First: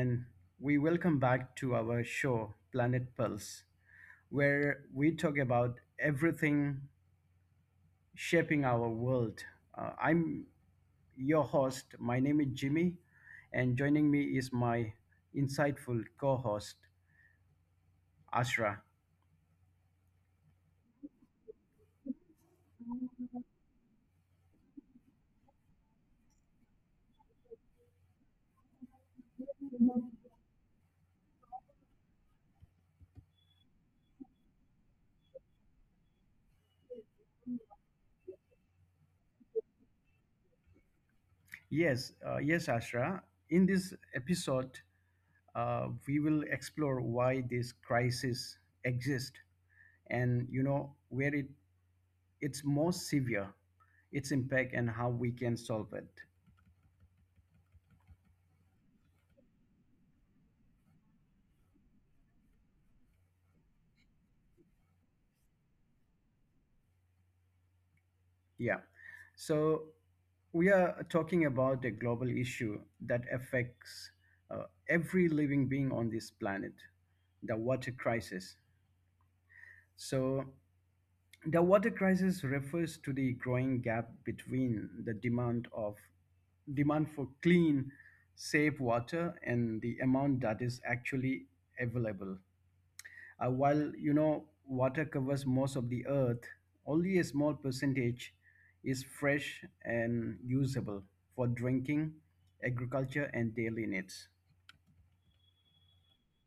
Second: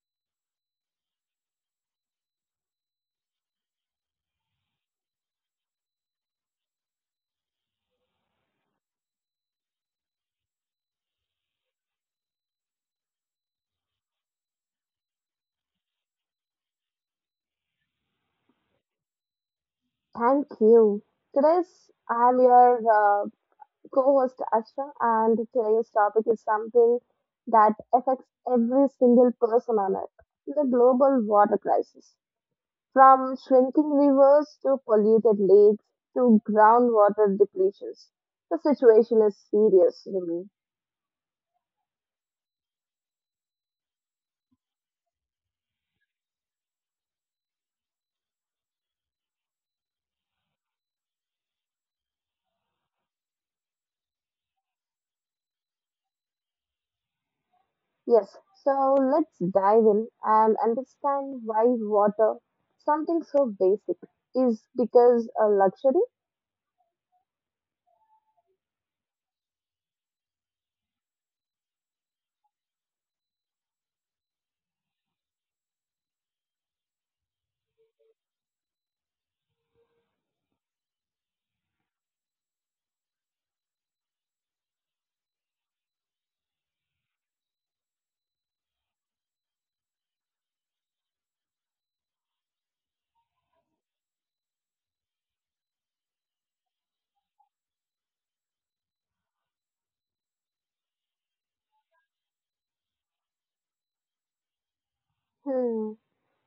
and we welcome back to our show, Planet Pulse, where we talk about everything shaping our world. I'm your host. My name is Jimmy, and joining me is my insightful co host, Ashra. Thank you. Today's I'm your co host Ashra, and today's topic is something that affects every single person on Earth, the global water crisis. From shrinking rivers to polluted lakes to groundwater depletions, the situation is serious. Really? Yes, yes, Ashra. In this episode, we will explore why this crisis exists and where it's more severe, its impact, and how we can solve it. Yes, so let's dive in and understand why water, something so basic, is because a luxury. Yeah, so we are talking about a global issue that affects, uh, every living being on this planet, the water crisis. So the water crisis refers to the growing gap between the demand of demand for clean, safe water and the amount that is actually available. While water covers most of the earth, only a small percentage is fresh and usable for drinking, agriculture, and daily needs. Hmm.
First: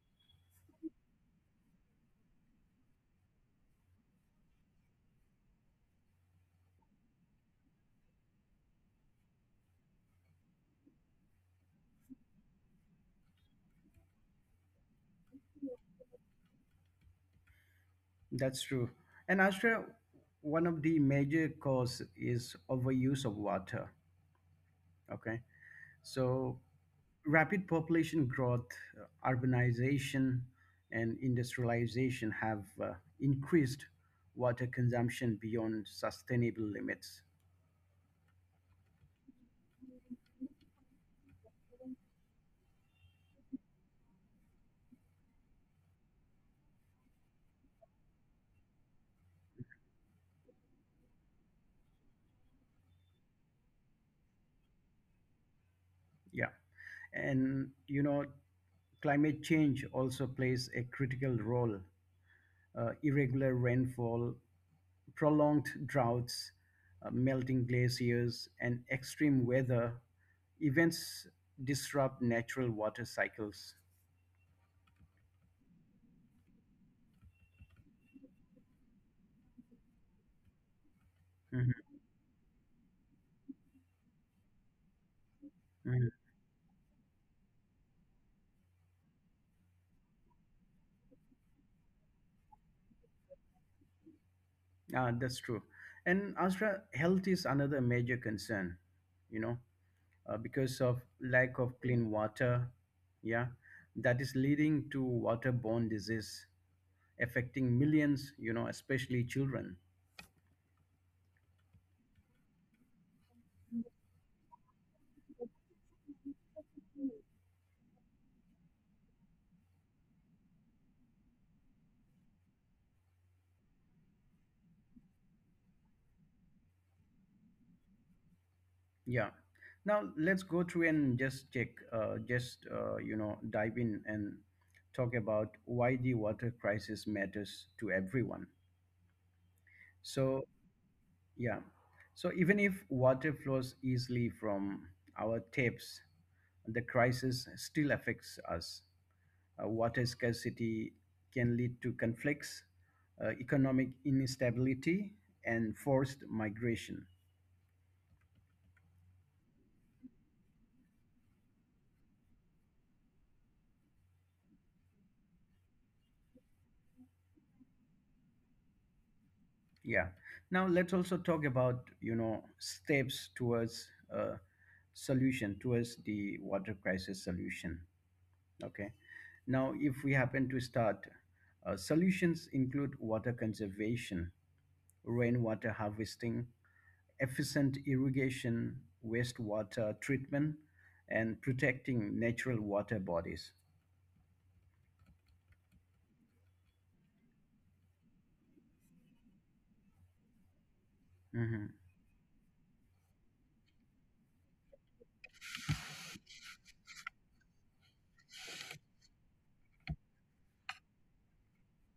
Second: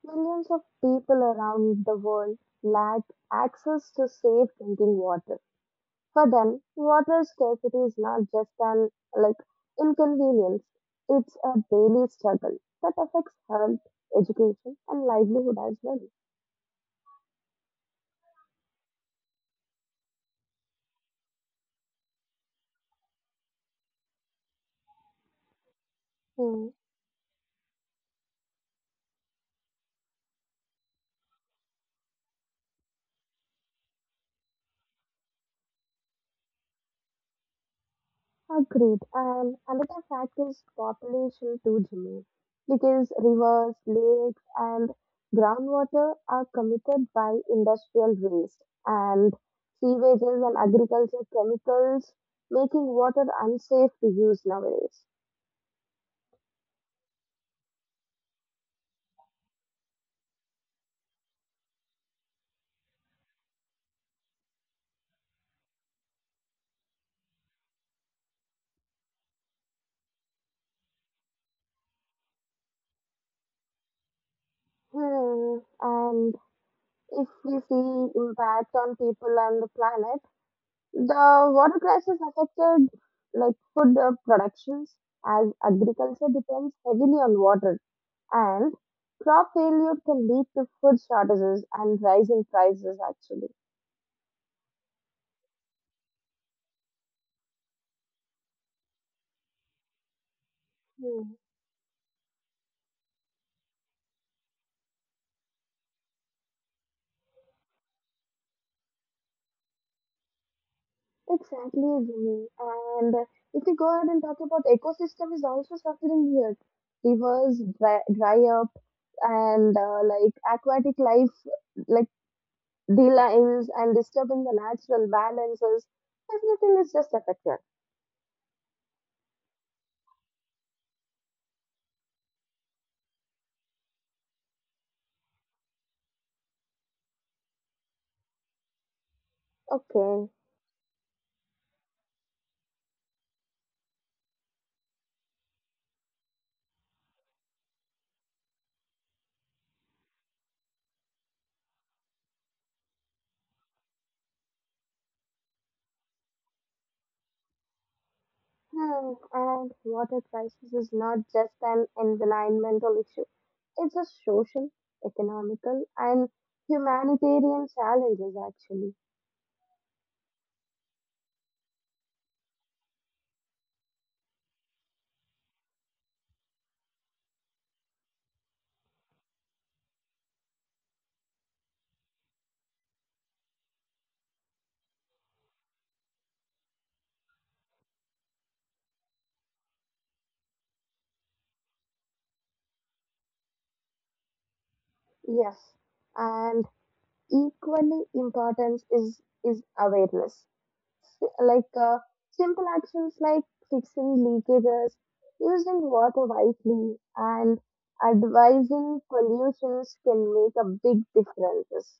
Millions of people around the world lack access to safe drinking water. For them, water scarcity is not just an, like, inconvenience, it's a daily struggle that affects health, education, and livelihood as well. That's true. And Ashra, one of the major cause is overuse of water. Okay, so Hmm. rapid population growth, urbanization, and industrialization have increased water consumption beyond sustainable limits. Agreed. And another fact is population too, Jimmy, because rivers, lakes, and groundwater are committed by industrial waste and sewages and agriculture chemicals, making water unsafe to use nowadays. Yeah. And climate change also plays a critical role. Irregular rainfall, prolonged droughts, melting glaciers, and extreme weather events disrupt natural water cycles. Hmm. And if we see impact on people and the planet, the Mhm, water crisis affected, like, food productions, as mhm. agriculture depends heavily on water. And crop failure can lead to food shortages and rising prices, actually. Ah, that's true. And Asra, health is another major concern, you know, because of Hmm. lack of clean water, yeah, that is leading to waterborne disease affecting millions, especially children. Exactly, Jimmy. And if we go ahead and talk about ecosystem, is also suffering here. Rivers dry up and like aquatic life, like delines, and disturbing the natural balances. Everything is just affected. Yeah. Now let's go through and just check, dive in and talk about why the water crisis matters to everyone. Okay. So yeah, so even if water flows easily from our taps, the crisis still affects us. Water scarcity can lead to conflicts, economic instability, and forced migration. Hmm. And water crisis is not just an environmental issue. It's a social, economical, and humanitarian challenges actually. Yeah. Now let's also talk about steps towards a solution towards the water crisis solution. Okay. Now, if we happen to start, solutions include water conservation, rainwater harvesting, efficient irrigation, wastewater treatment, and protecting natural water bodies. Yes, and equally important is awareness. Like Mhm. Simple actions like fixing leakages, using water wisely, and advising pollutions can make a big difference.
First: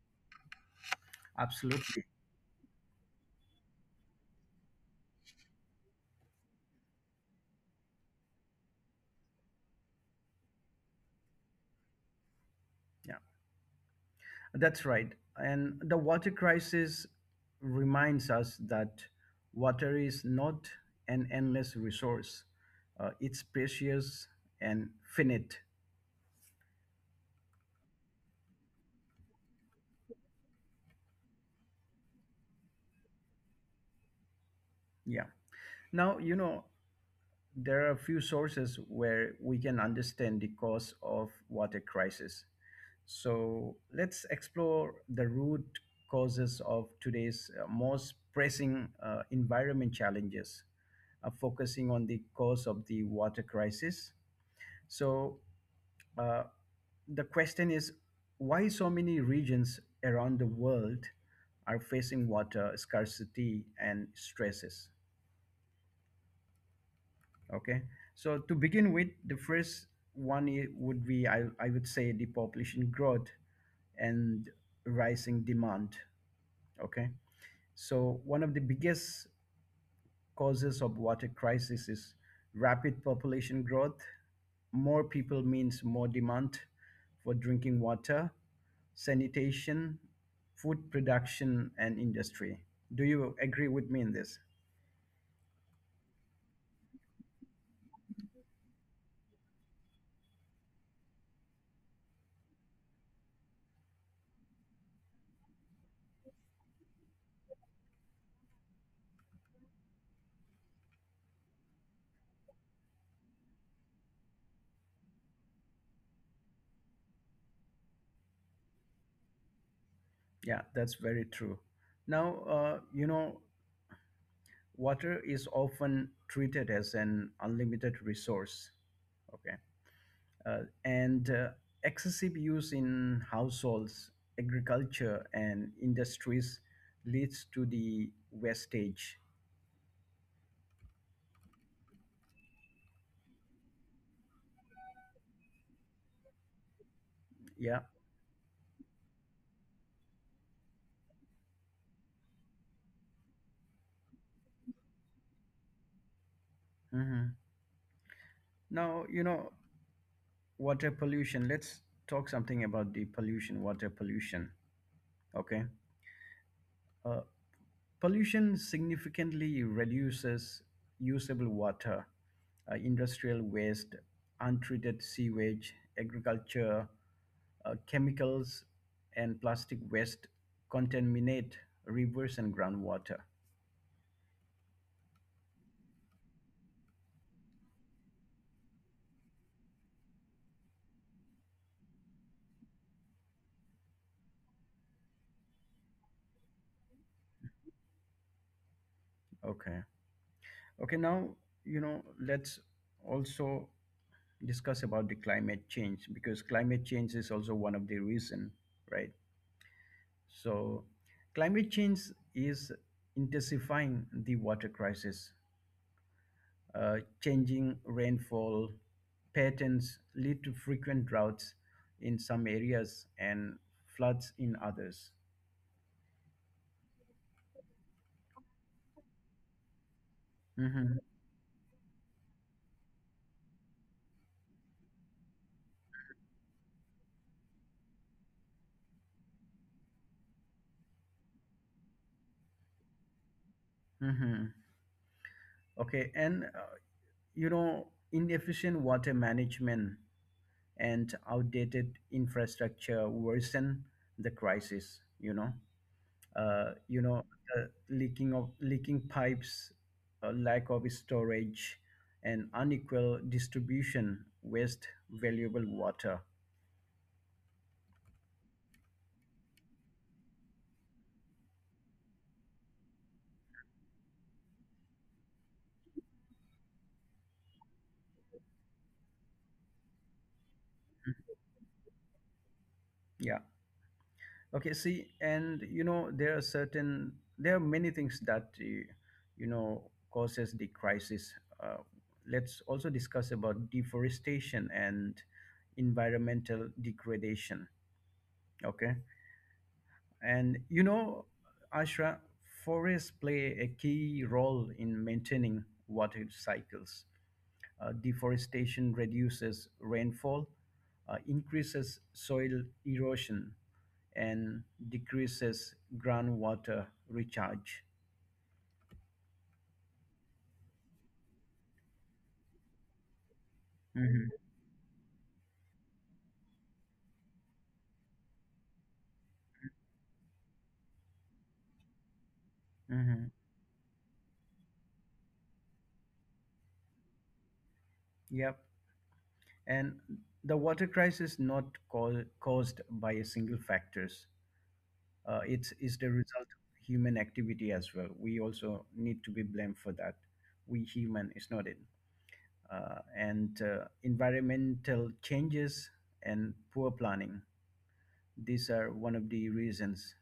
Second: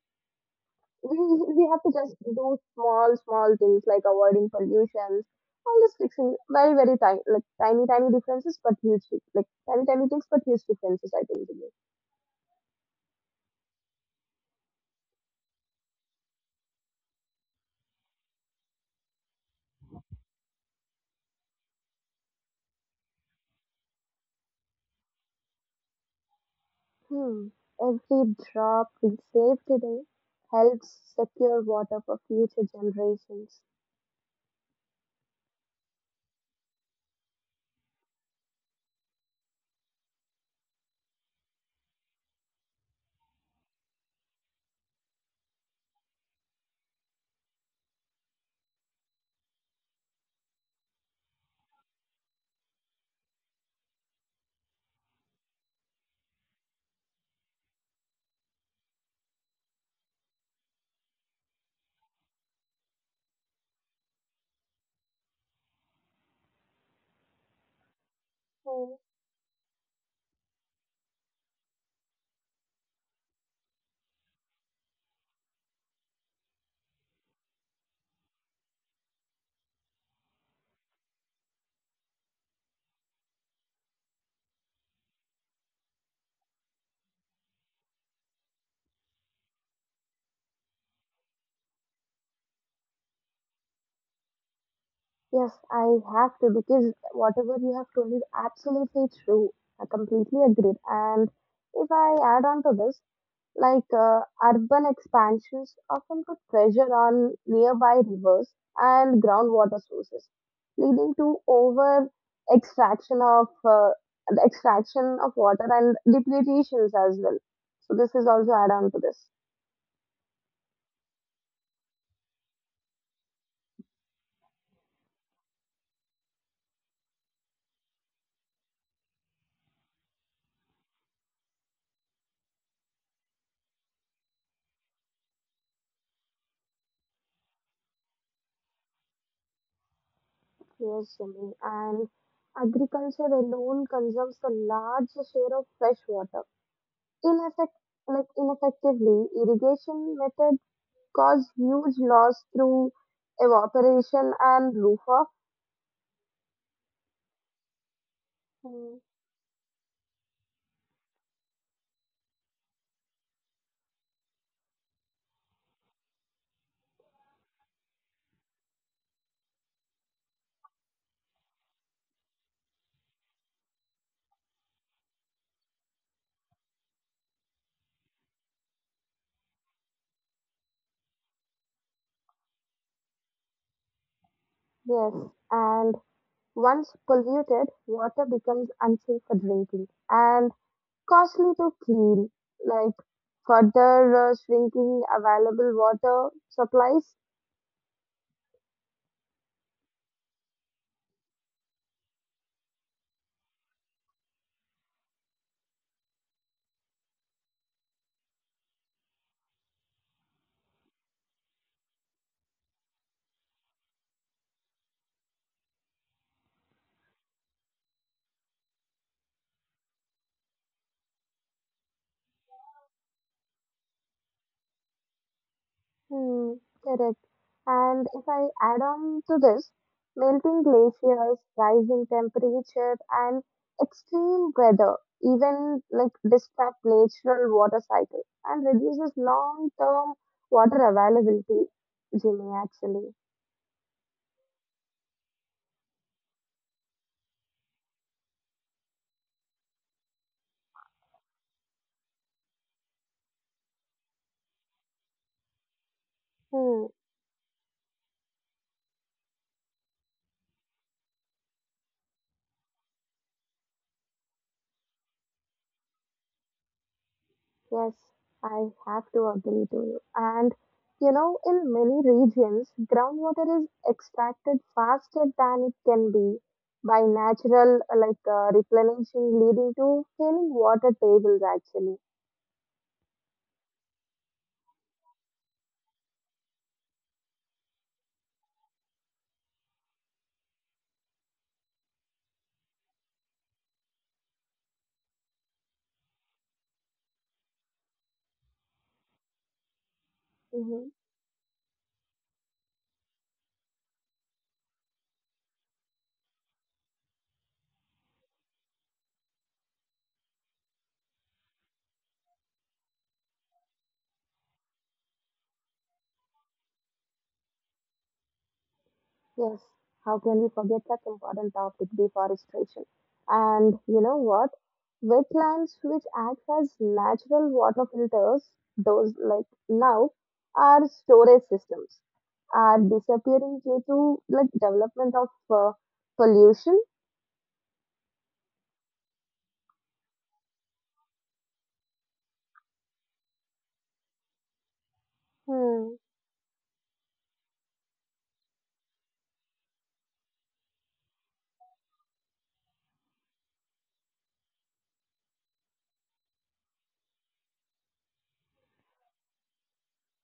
We have to Absolutely. just do small things like avoiding pollutions, all this fixing very tiny, like tiny differences, but like tiny things but huge differences, I think Jimmy. Yeah. That's right. And the water crisis reminds us that water is not an endless resource, it's precious and finite. Hmm. Every drop we save today helps secure water for future generations. Yeah. Now, there are a few sources where we can understand the cause of water crisis. So let's explore the root causes of today's most pressing environment challenges, focusing on the cause of the water crisis. So uh, the question is why so many regions around the world are facing water scarcity and stresses. Okay, so to Hmm. begin with, the first one I would say the population growth and rising demand. Okay, so one of the biggest causes of water crisis is rapid population growth. More people means more demand for drinking water, sanitation, food production, and industry. Do you agree with me in this? Yes I have to, because whatever you have told is absolutely true. I completely agree, and if I add on to this, like urban expansions often put pressure on nearby rivers and groundwater sources, leading to over extraction of the extraction of water and depletions as well. So this is also add on to this. Yeah, that's very true. Now, water is often treated as an unlimited resource. Okay, uh, and excessive use in households, agriculture, and industries leads to the wastage. Yes, Jimmy. And agriculture alone consumes a large share of fresh water. In effect, Yeah. like ineffectively, irrigation methods cause huge loss through evaporation and runoff. hmm Mm. Now, water pollution. Let's talk something about the pollution, water pollution. Okay. Uh, Pollution significantly reduces usable water, industrial waste, untreated sewage, agriculture, chemicals, and plastic waste contaminate rivers and groundwater. Yes, and once polluted, water becomes unsafe for drinking and costly to clean. Like further shrinking available water supplies. Okay. Okay, now, let's also discuss about the climate change, because climate change is also one of the reason, right? So, climate change is intensifying the water crisis. Uh, Changing rainfall patterns lead to frequent droughts in some areas and floods in others. Hmm, correct. And if I add on to this, melting hmm glaciers, rising temperature, and extreme weather even, like, disrupt natural water cycle and reduces long-term water availability. Jimmy, actually. hmm Okay, and inefficient water management and outdated infrastructure worsen the crisis. Uh, Hmm, you know, the leaking of leaking pipes, lack of storage, and unequal distribution waste valuable water. yes, I have to agree to you. And you know, in many regions, groundwater is extracted faster than it can be by natural replenishing, leading to failing water tables actually. Yeah. Okay. See, and there are many things that causes the crisis. Uh, let's also discuss about deforestation and environmental degradation. Okay. And Ashra, forests play a key role in maintaining water cycles. Deforestation reduces rainfall, increases soil erosion, and decreases groundwater recharge. Yes, how can we forget that important topic, deforestation? And you know Mhm, what? Wetlands, which act as natural water filters, those, like, now are storage systems, are mhm. disappearing due to like development of pollution. Yep. And the water crisis not cau- caused by a single factors. It's Hmm. is the result of human activity as well. We also need to be blamed for that. We human is not it. And environmental changes and poor planning. These are one of the reasons.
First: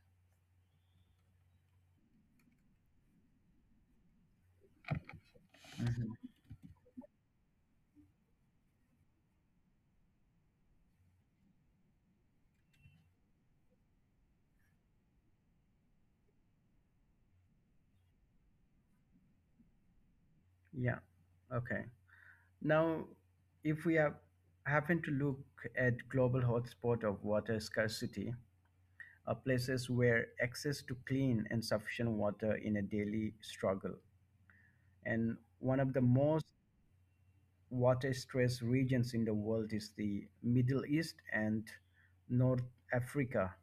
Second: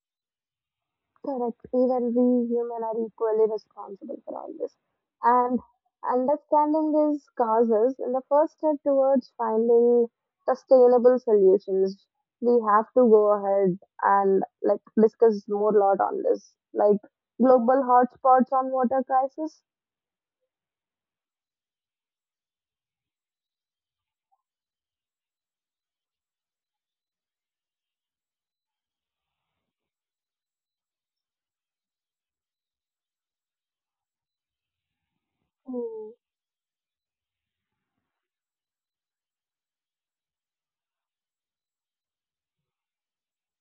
Correct. Even we human are equally responsible for all this. And Mhm. understanding these causes is the first step towards finding sustainable solutions. We have to go ahead and like discuss more lot on this, like global hotspots on water crisis. Yeah. Okay. Now, if we have, happen to look at global hotspot of water scarcity, are places where access to clean and sufficient water in a daily struggle. And one of the Hmm, most water-stressed regions in the world is the Middle East and North Africa,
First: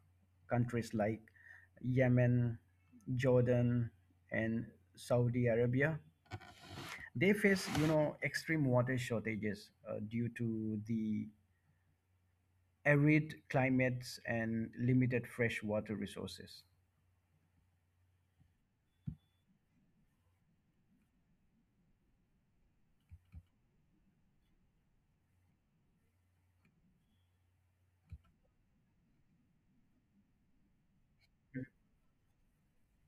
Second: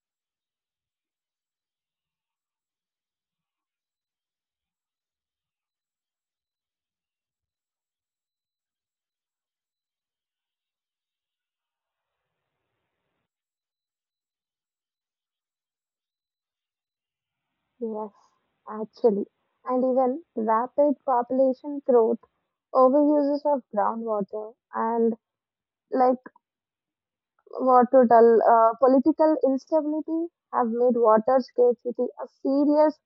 countries like Yemen, Jordan, and Saudi Arabia. They face, extreme water shortages due to the arid climates and limited freshwater resources. yes, actually, and even rapid population growth, overuses of groundwater, and like, what to tell? Political instability have made water scarcity a serious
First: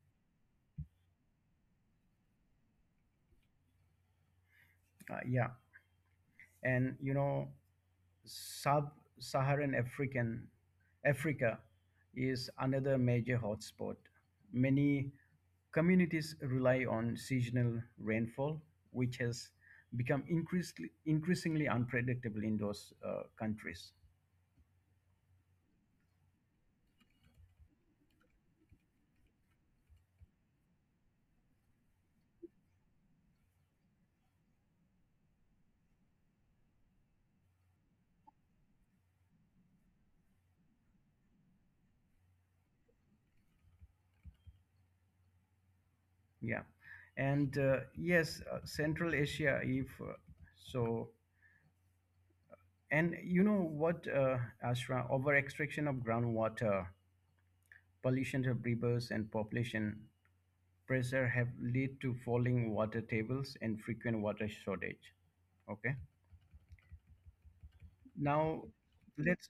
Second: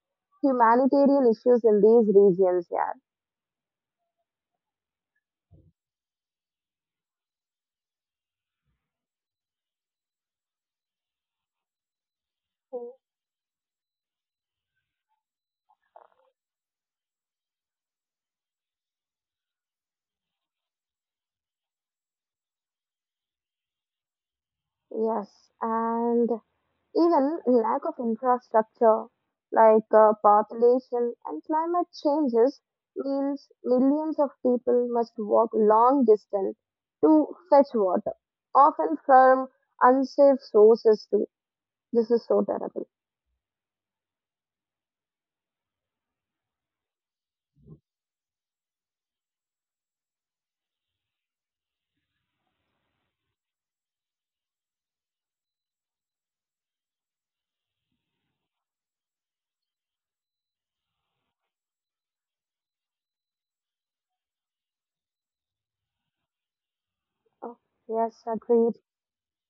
humanitarian issues in these regions. Yeah. Yeah, and sub-Saharan African Africa is another major hotspot. Many communities rely on seasonal rainfall, which has become increasingly unpredictable in those countries. Yes, and even lack of infrastructure, like population and climate changes, means millions of people must walk long distance to fetch water, often from unsafe sources too. This is so terrible. Yeah, and Central Asia, if so and Ashra, over extraction of groundwater, pollution of rivers, and population pressure have led to falling water tables and frequent water shortage. Okay. Oh, yes, Now, agreed. let's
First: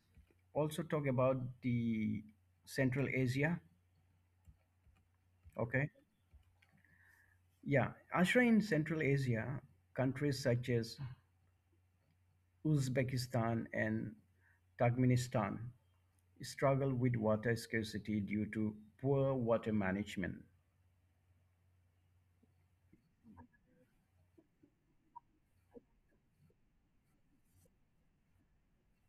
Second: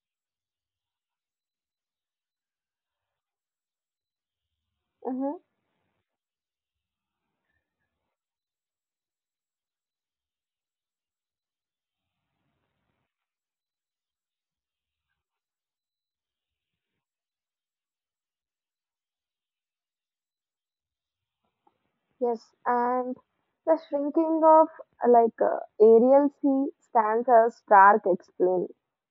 also talk about the Central Asia. Mm-hmm. Okay. Yeah. Ashra, in Central Asia, countries such as Uzbekistan and Turkmenistan struggle with water scarcity due to poor water management. Yes, and the shrinking of Arial Sea stands as stark explain,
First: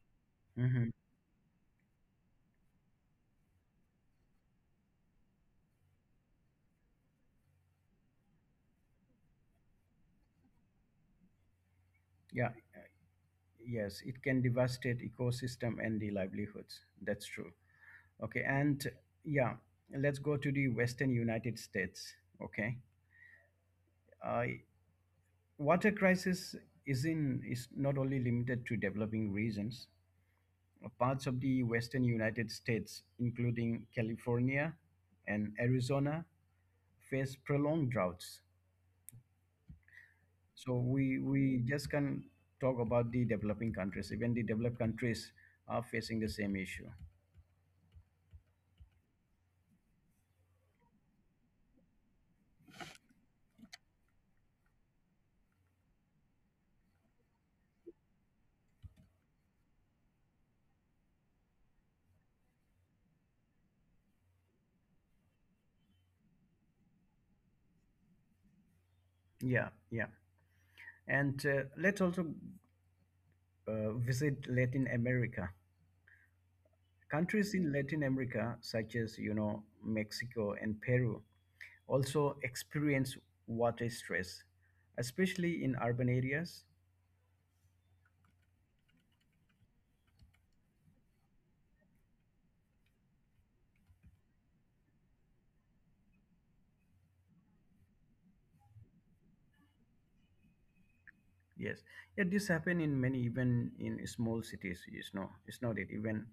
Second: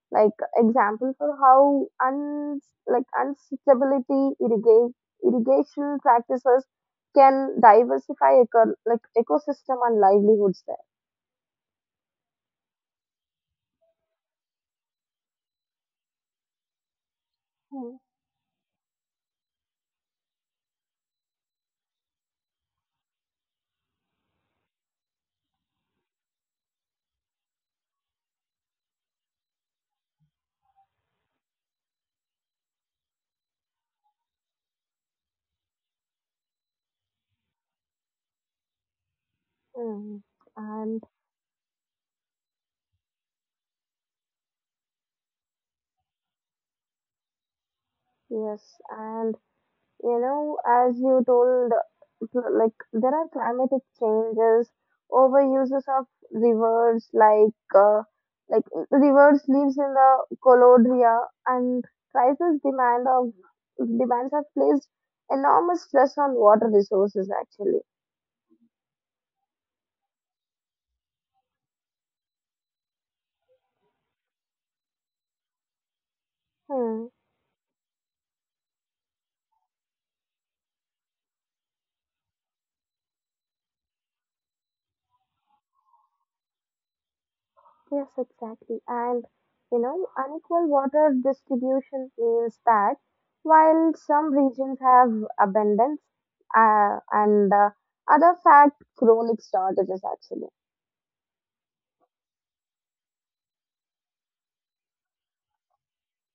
like Mm-hmm. example for how un like unsustainability irrigation practices can diversify eco, like ecosystem and livelihoods there. Yeah, yes, it can devastate ecosystem and the livelihoods. That's true. Mm. Okay, and yeah, let's go to the Western United States. Okay, uh, water crisis is not only limited to developing regions. Parts of the Western United States, including California and Arizona, face prolonged droughts. Mm. So And we just can talk about the developing countries. Even the developed countries are facing the same issue. yes, and you know, as you told. So, like there are climatic changes, overuses of rivers, like rivers lives in the colodria, and crisis demand of demands have placed enormous stress on water resources actually. Yeah, yeah. And let's also visit Latin America. Hmm. Countries in Latin America, such as, Mexico and Peru, also experience water stress, especially in urban areas. Yes, exactly. And you know, unequal water distribution means that while some regions have abundance and other fact chronic shortages actually. Yes. Yeah, this happen in many, even in small cities, it's not it, even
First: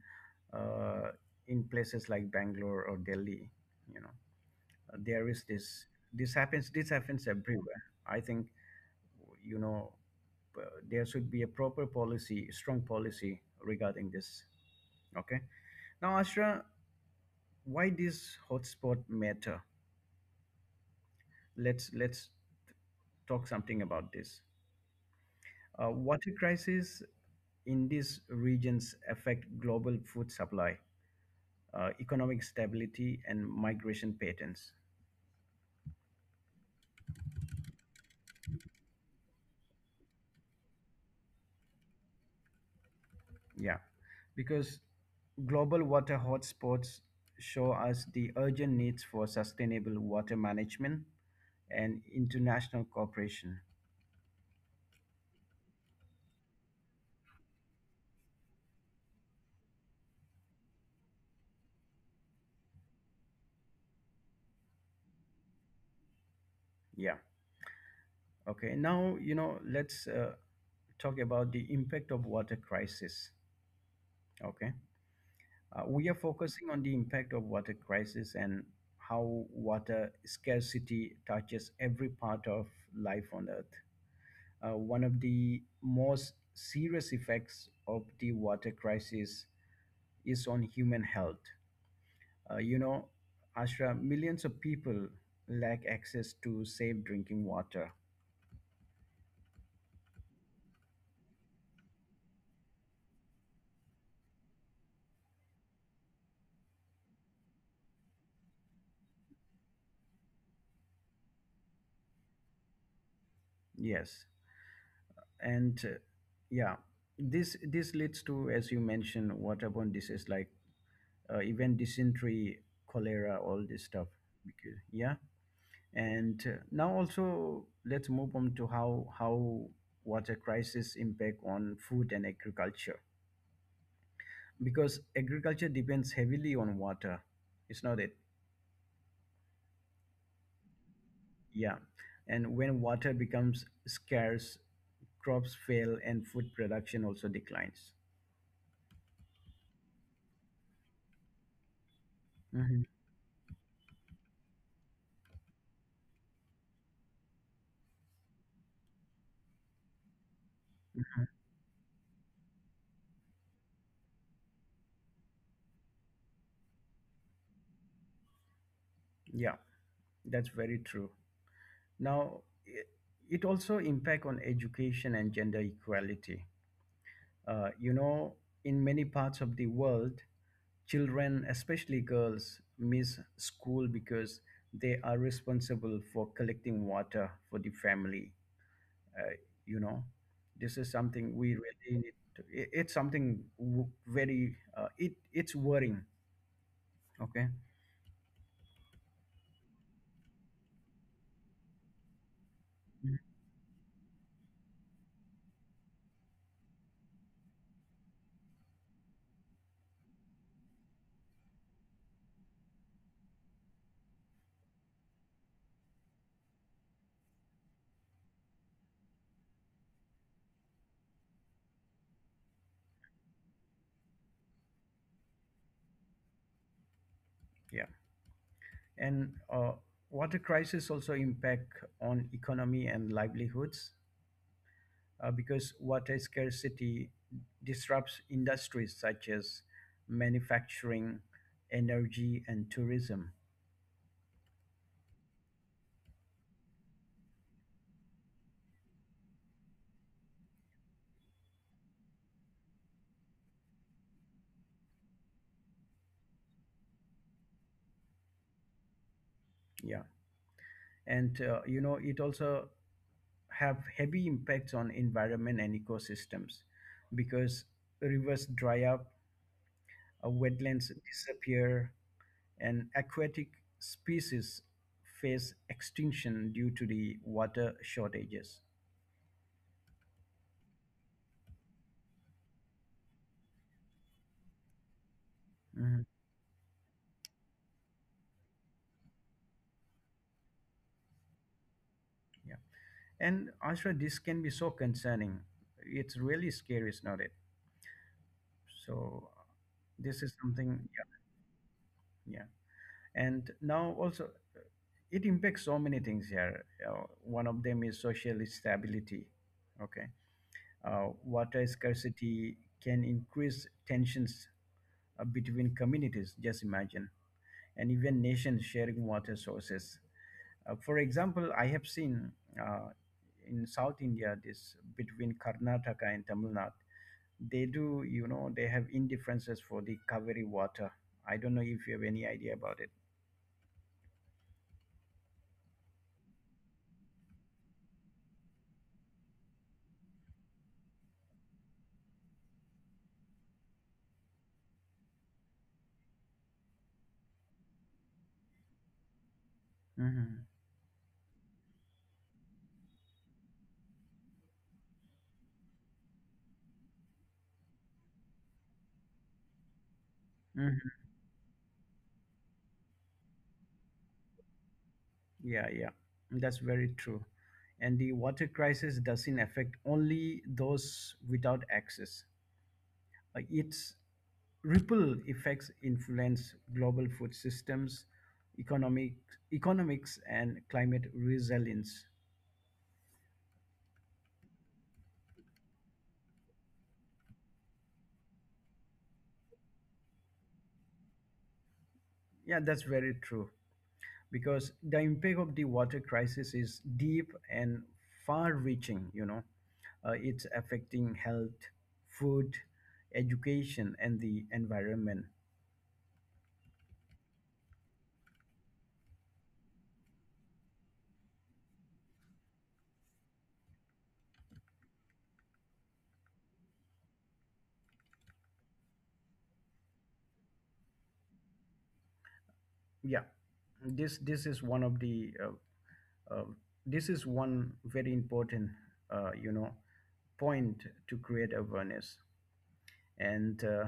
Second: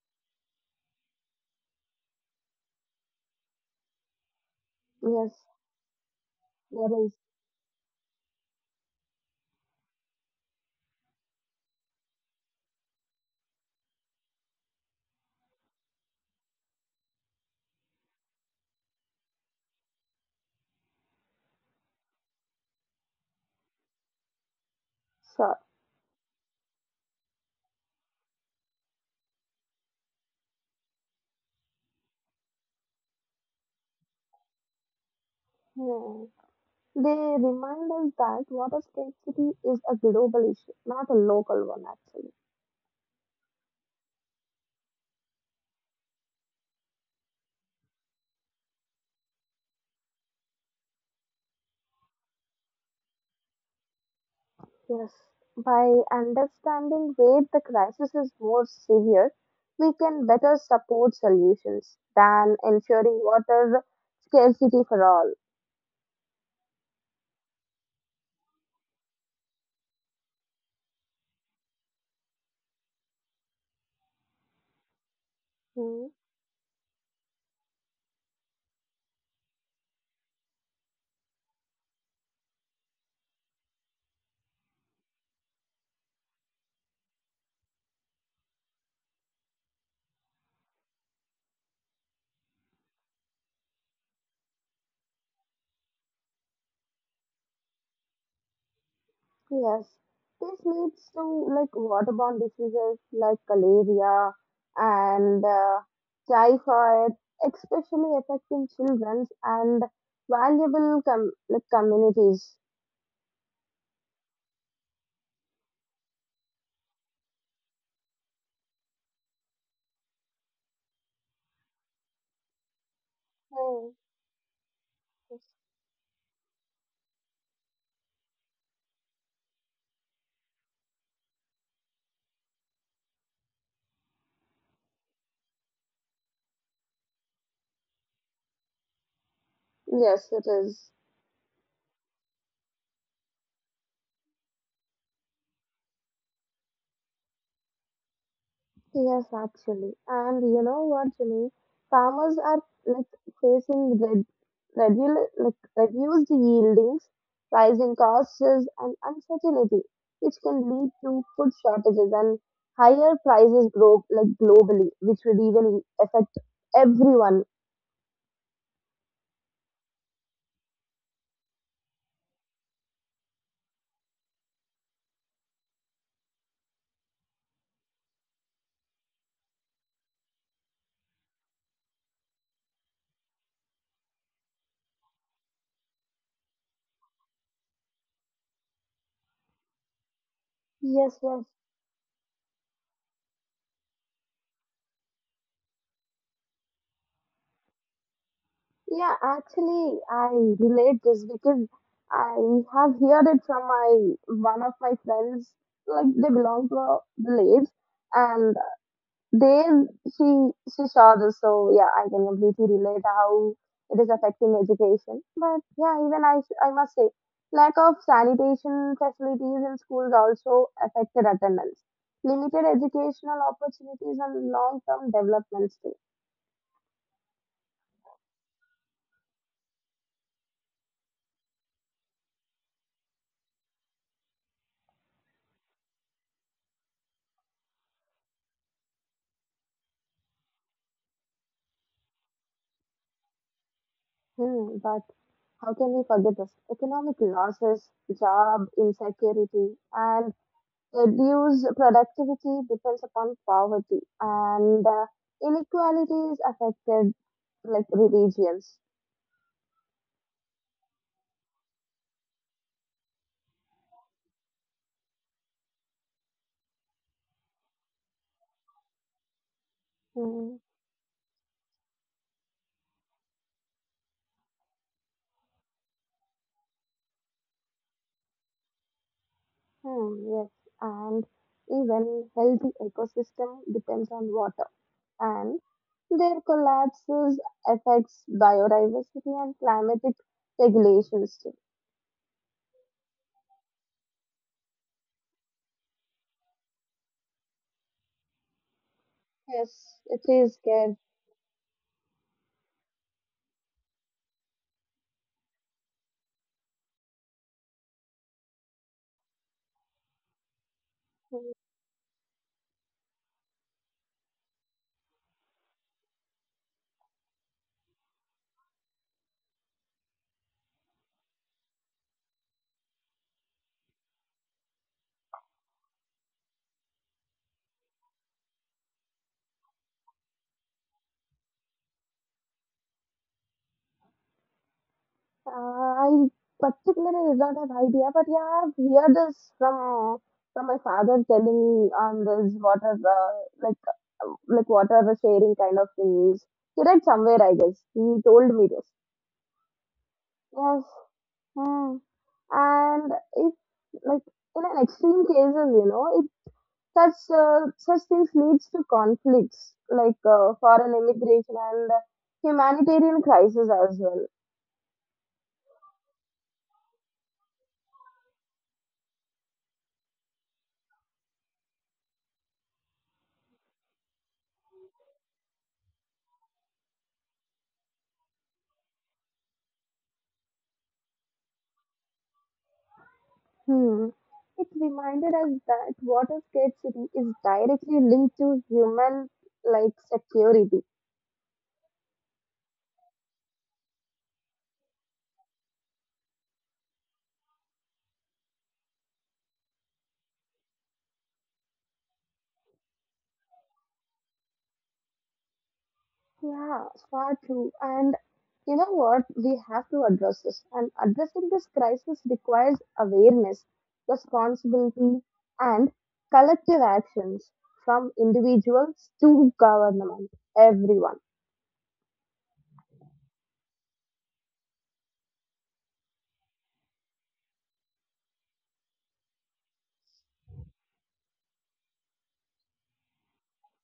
uh, in places like Bangalore or Delhi, you know, there is Yes. this, this What is happens everywhere. I think you know, there should be a strong policy regarding this. Okay. Now, Ashra, why this hotspot matter? Let's talk something about this. sure? Water crisis in these regions affect global food supply, economic stability, and migration patterns. Yeah. They remind us that water scarcity is a global issue, not a local one, actually. Yeah, because global water hotspots show us the urgent needs for sustainable water management and international cooperation. Yes. By understanding where the crisis is more severe, we can better support solutions than ensuring water scarcity for all. Yeah. Okay. Now, let's talk about the impact of water crisis. Okay. Hmm. We are focusing on the impact of water crisis and how water scarcity touches every part of life on earth. One of the most serious effects of the water crisis is on human health. Uh, you know, Ashra, millions of people lack access to safe drinking water. Yes, this leads to like waterborne diseases like malaria and typhoid, especially affecting children and like communities. Yes, and yeah, this leads to, as you mentioned, waterborne disease like even dysentery, cholera, all this Hmm. stuff. Because, yeah. And now also let's move on to how water crisis impact on food and agriculture, because agriculture depends heavily on water. It's not it, Yes, it is. yeah. And when water becomes scarce, crops fail and food production also declines. Yes, actually. And you know what, Jimmy? Farmers are, Mhm, like, facing like, reduced yieldings, rising costs, and uncertainty, which can lead to mhm. food shortages and higher prices grow, like, globally, which will even affect everyone. Yeah, that's very true. Now, it also impact on education and gender equality. Uh, you know, in many parts of the world, children, especially girls, miss school because they are responsible for collecting water for the family. Uh, you know, this is Yes, something yes. we really need. To, it, it's something w- very. It it's worrying. Okay. Yeah, actually, I relate this because I have Mhm. heard it from my one of my friends. Like they belong to a village, and there she saw this, so yeah, I can completely relate how it is affecting education. But yeah, even I must say, lack of sanitation facilities in schools also affected attendance, limited educational opportunities, and long term developments too. Yeah. And water crisis also impact on economy and livelihoods, because water scarcity disrupts industries such as manufacturing, energy, and tourism. Hmm, but how can we forget this? Economic losses, job insecurity, and reduced productivity depends upon poverty, and inequality is affected like regions. Yeah, and it also have heavy impacts on environment and ecosystems, because rivers dry up, Hmm, wetlands disappear, and aquatic species face extinction due to the water shortages. Yes, and even healthy ecosystem depends on water, and Mhm. their collapses affects biodiversity and climatic regulations too. Yeah, and Ashra, this can be so concerning. It's really scary, is not it? So Yes, this it is is something. good. Yeah, yeah. And now also it impacts so many things here. One of them is social stability. Okay, Hmm. water scarcity can increase tensions between communities. Just imagine, and even nations sharing water sources. For example, I have seen uh, in South India this between Karnataka and Tamil Nadu. They do, they have indifferences for the Kaveri water. I don't know if you have any idea about it. I particularly do not have idea, but yeah, I've heard this from my father telling on this water like like water sharing kind of things. He read somewhere, I guess. He told me this. Mm-hmm. Yes. Hmm. And if, like, in an extreme cases, you know, it, such such things leads to conflicts like foreign immigration and humanitarian crisis as well. Yeah, yeah, that's very true. And the water crisis doesn't affect only those without access. Like its ripple effects influence global food systems, economic economics, and climate resilience. Hmm. It reminded us that water scarcity is directly linked to human, like, security. Yeah, that's very true. Because the impact of the water crisis is deep and far-reaching. You know, it's affecting health, food, education, and the environment. Yeah, far too. And you know what? We have to address this. And addressing this crisis requires awareness, responsibility, and collective actions from individuals to government, everyone. Yeah. this this is one of the uh, uh, this is one very important uh, you know point to create awareness. And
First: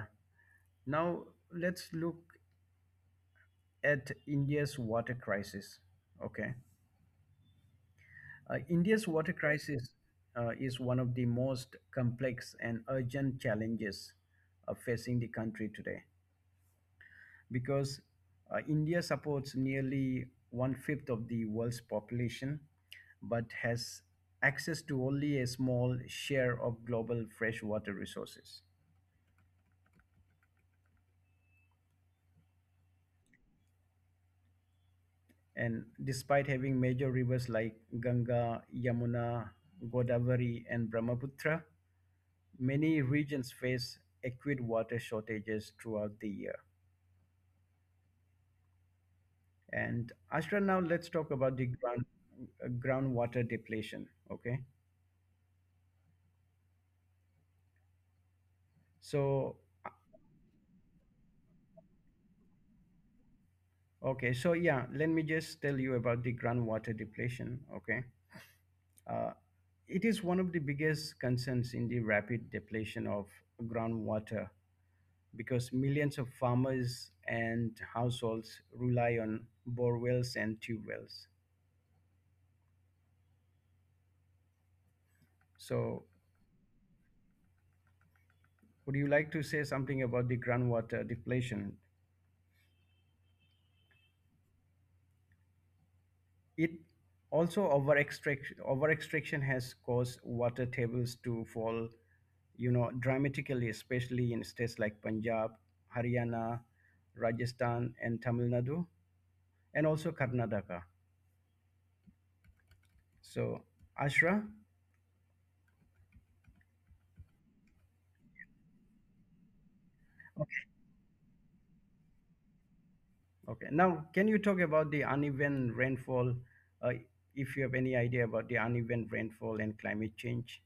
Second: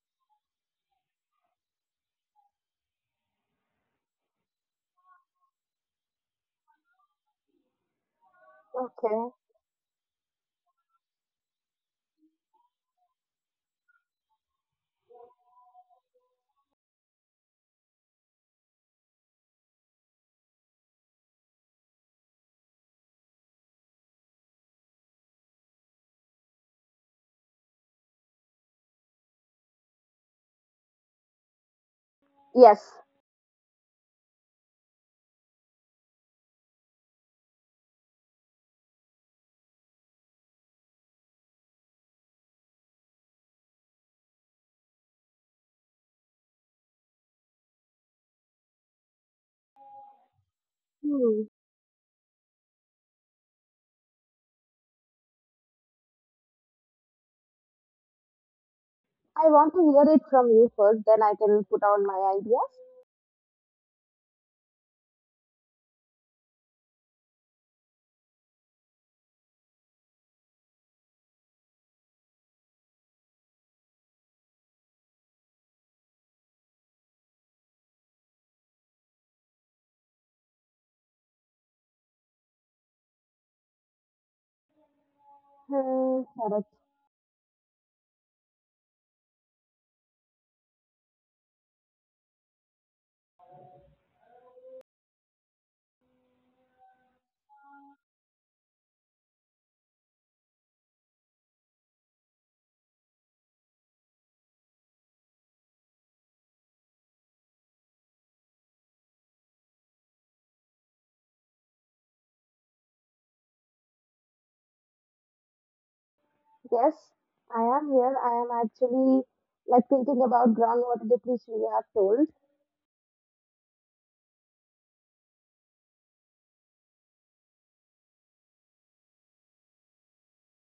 now let's look at India's water crisis. Okay. India's Okay. water crisis is one of the most complex and urgent challenges facing the country today, because India supports nearly one fifth of the world's population, but has access to only a small share of global freshwater resources. Yes. And despite having major rivers like Ganga, Yamuna, Godavari, and Brahmaputra, many regions face acute water shortages throughout the year. And Ashra, now let's talk Hmm. about groundwater depletion. Okay, I so want to hear it from you first, then I can put on my ideas. Okay, so yeah, let me just tell you about the groundwater depletion. Okay, uh, it is one of the biggest concerns in the rapid depletion of groundwater, because millions of farmers and households rely on bore wells and tube wells. So, Hmm. Correct. would you like to say something about the groundwater depletion? It also over extraction has caused water tables to fall, you know, dramatically, especially in states like Punjab, Haryana, Rajasthan, and Tamil Nadu, and also Karnataka. So, Ashra, Yes, I am here. I am actually, like, thinking about okay. groundwater depletion you have told. Okay. Now, can you talk about the uneven rainfall? Uh, if you have any idea about the uneven rainfall and climate change,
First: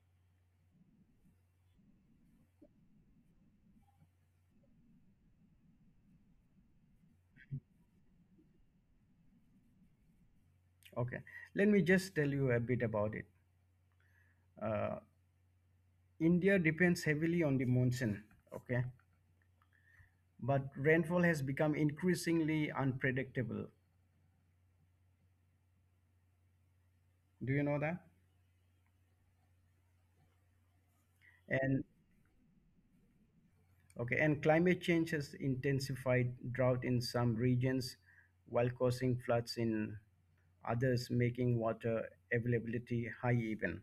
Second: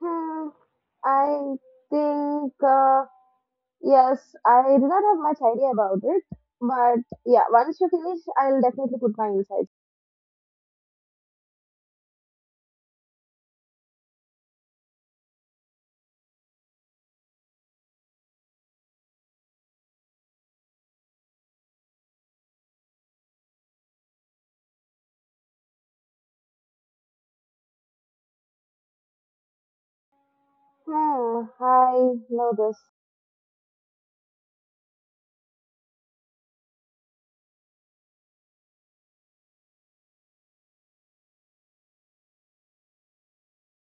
Hmm, I think, yes, I do not have much idea about it. But yeah, once you finish, I'll definitely put my insights. okay. Let me just tell you a bit about it. Uh, India depends heavily on the monsoon. Okay, but rainfall has become increasingly unpredictable. Do you know that? Hmm, And I know this. okay, and climate change has intensified drought in some regions while causing floods in others, making water availability high even.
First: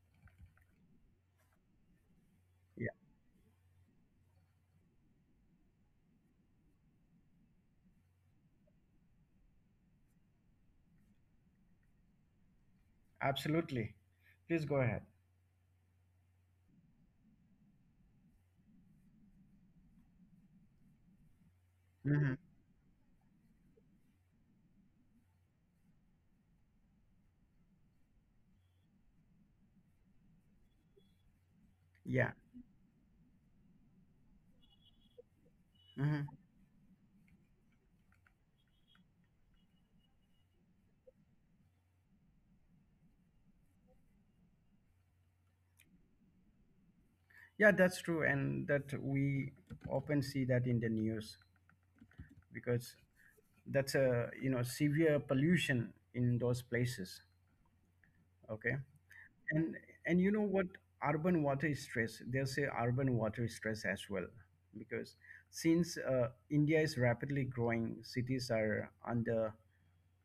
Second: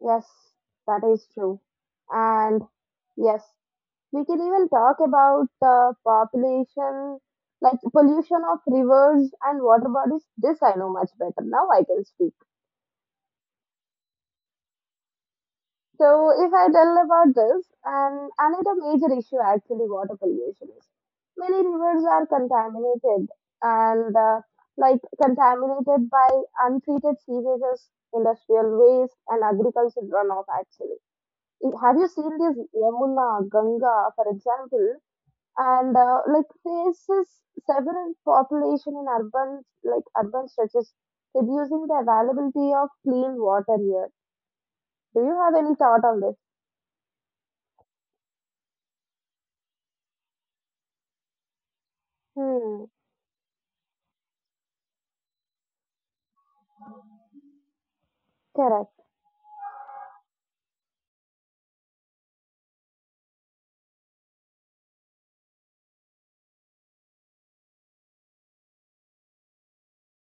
Yes, that is true. And Yeah, yes, we can even talk about the population, like pollution of rivers and water bodies. This I know much better. Now I can speak. absolutely. Please go ahead. So, if I tell about this, and another major issue actually water pollution is many rivers are Hmm. contaminated and like contaminated by untreated sewages, industrial waste, and agricultural runoff. Actually, have you Yeah. seen this Yamuna, Ganga, for example? And Hmm. like faces several population in urban, like urban stretches, reducing the availability of clean water here. Do you have any thought on this? Yeah, that's true. And that we often see that in the news, Hmm. because that's a severe pollution in those places. Okay. Correct. and and you know what, urban water stress as well, because since India is rapidly growing cities are under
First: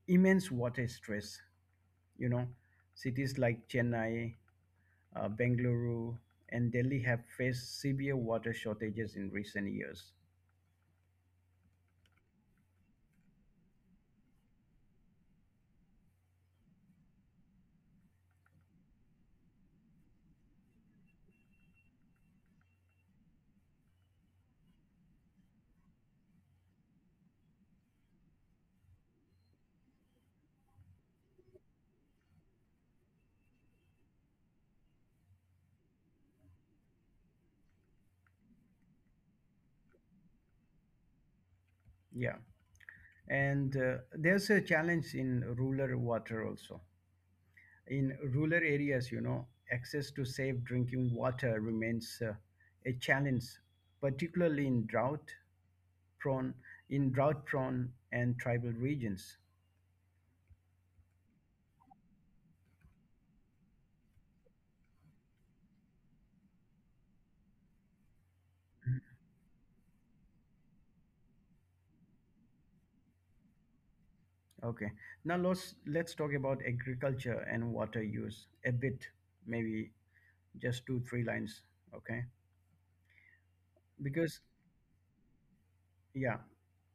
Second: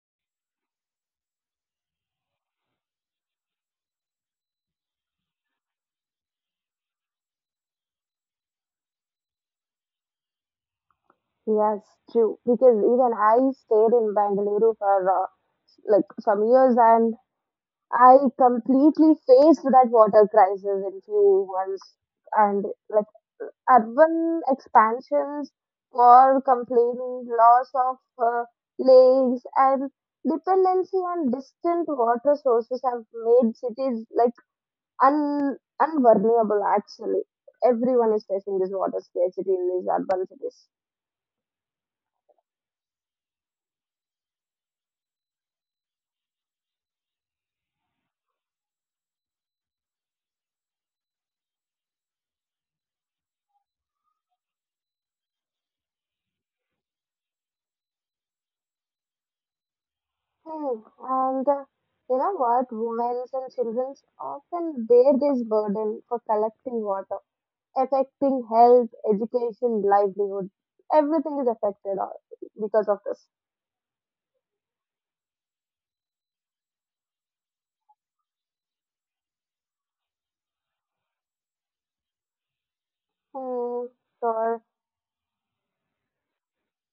immense water stress. you know Cities like Chennai, Bengaluru, and Delhi have faced severe water shortages in recent years. Yes, true. Because even I stayed in Bangalore for like some years, and I completely faced that water crisis in few months. And like urban expansions for complaining loss of uh, lakes and dependency on distant water sources have made cities like unvulnerable actually. Everyone is facing this water scarcity in these urban cities. Yeah. And there's a challenge in rural water also. In rural areas, you know, access to safe drinking water remains a challenge, particularly in prone drought prone and tribal regions. Hmm. And you know what? Women and children often bear this burden for collecting water, affecting health, education, livelihood. Everything is affected because of this. Okay. Now let's talk about agriculture and water use a bit, maybe just two, three lines. Okay. Hmm. Because So yeah.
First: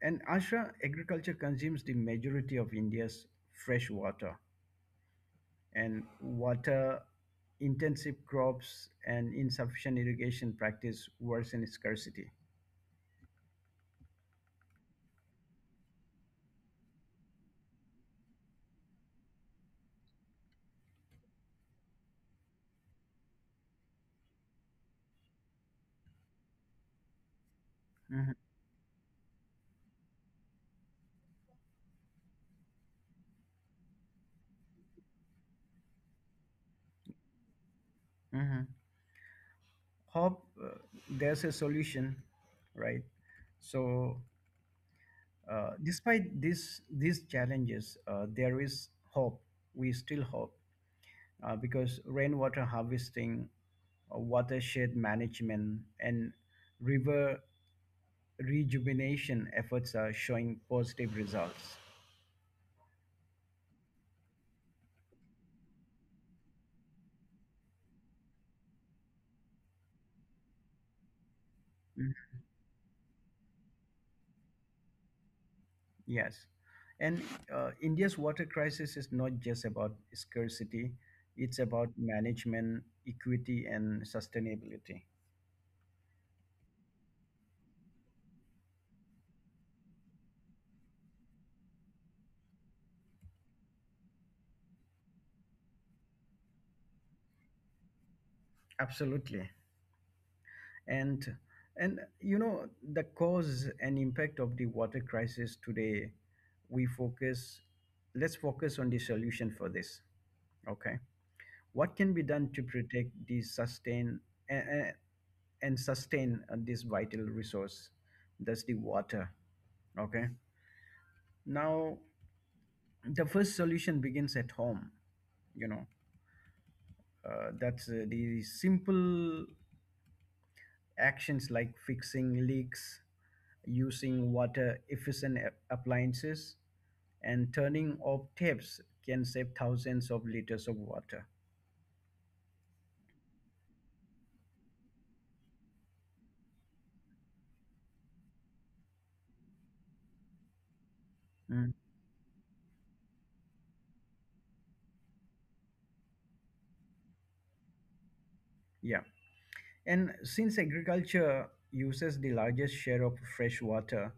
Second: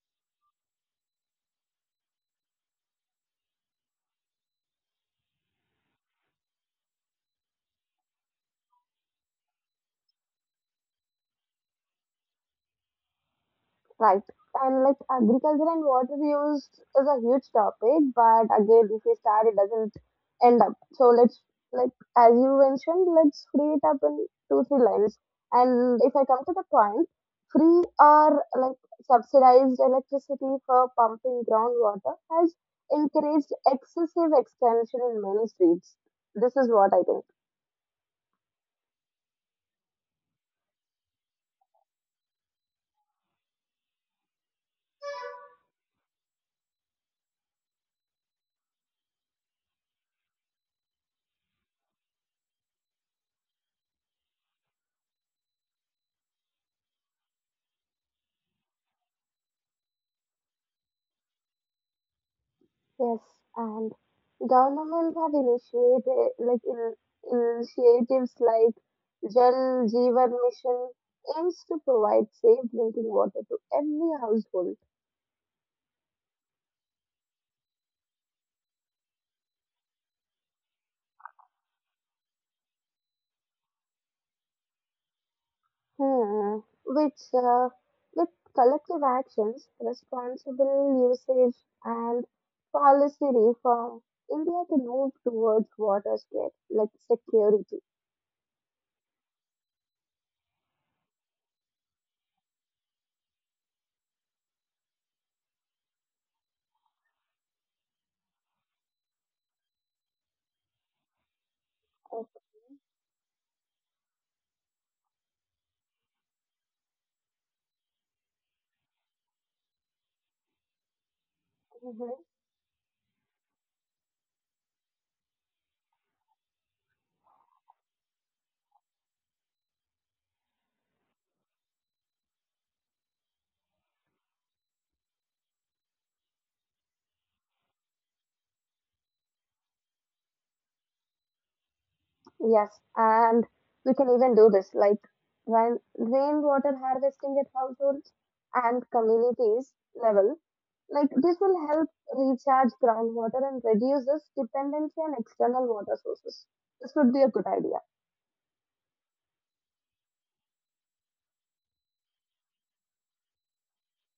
And Ashra, agriculture consumes the majority of India's fresh water, and water intensive crops and insufficient irrigation practice worsen scarcity. right. And like agriculture and water use is a huge topic, but again, if we start, it doesn't end up. So let's, like as you mentioned, let's free it up in 2-3 lines. And if I come to the point, free Mhm, or like subsidized electricity for pumping groundwater has encouraged excessive expansion in many states. This is what I think. mhm. Hope there's a solution, right? So, despite these challenges, there is hope. We still hope, because rainwater harvesting, watershed management, and river rejuvenation efforts are showing positive results. Yes, and governments have initiated initiatives like Jal Jeevan Mission aims to provide safe drinking water to every household. Yes. And India's water crisis is not just about scarcity, it's about management, equity, and sustainability. Hmm. Which, with collective actions, responsible usage, and policy reform, India can move towards water scarcity, like security. Absolutely. And and you know, the cause and impact of the water crisis today, we focus let's focus on the solution for this. Okay. What can be done to protect and, and sustain this vital resource, that's the water. Okay. Now, the first solution begins at home. You know, that's The simple actions like fixing leaks, using water efficient appliances, and turning off taps can save thousands of liters of water. Yes, and we can even do this like when rainwater harvesting at households and communities level. Like this will Mm. help recharge groundwater and reduces dependency on external water sources. This would be a good idea. Yeah. And since agriculture uses the largest share of fresh water,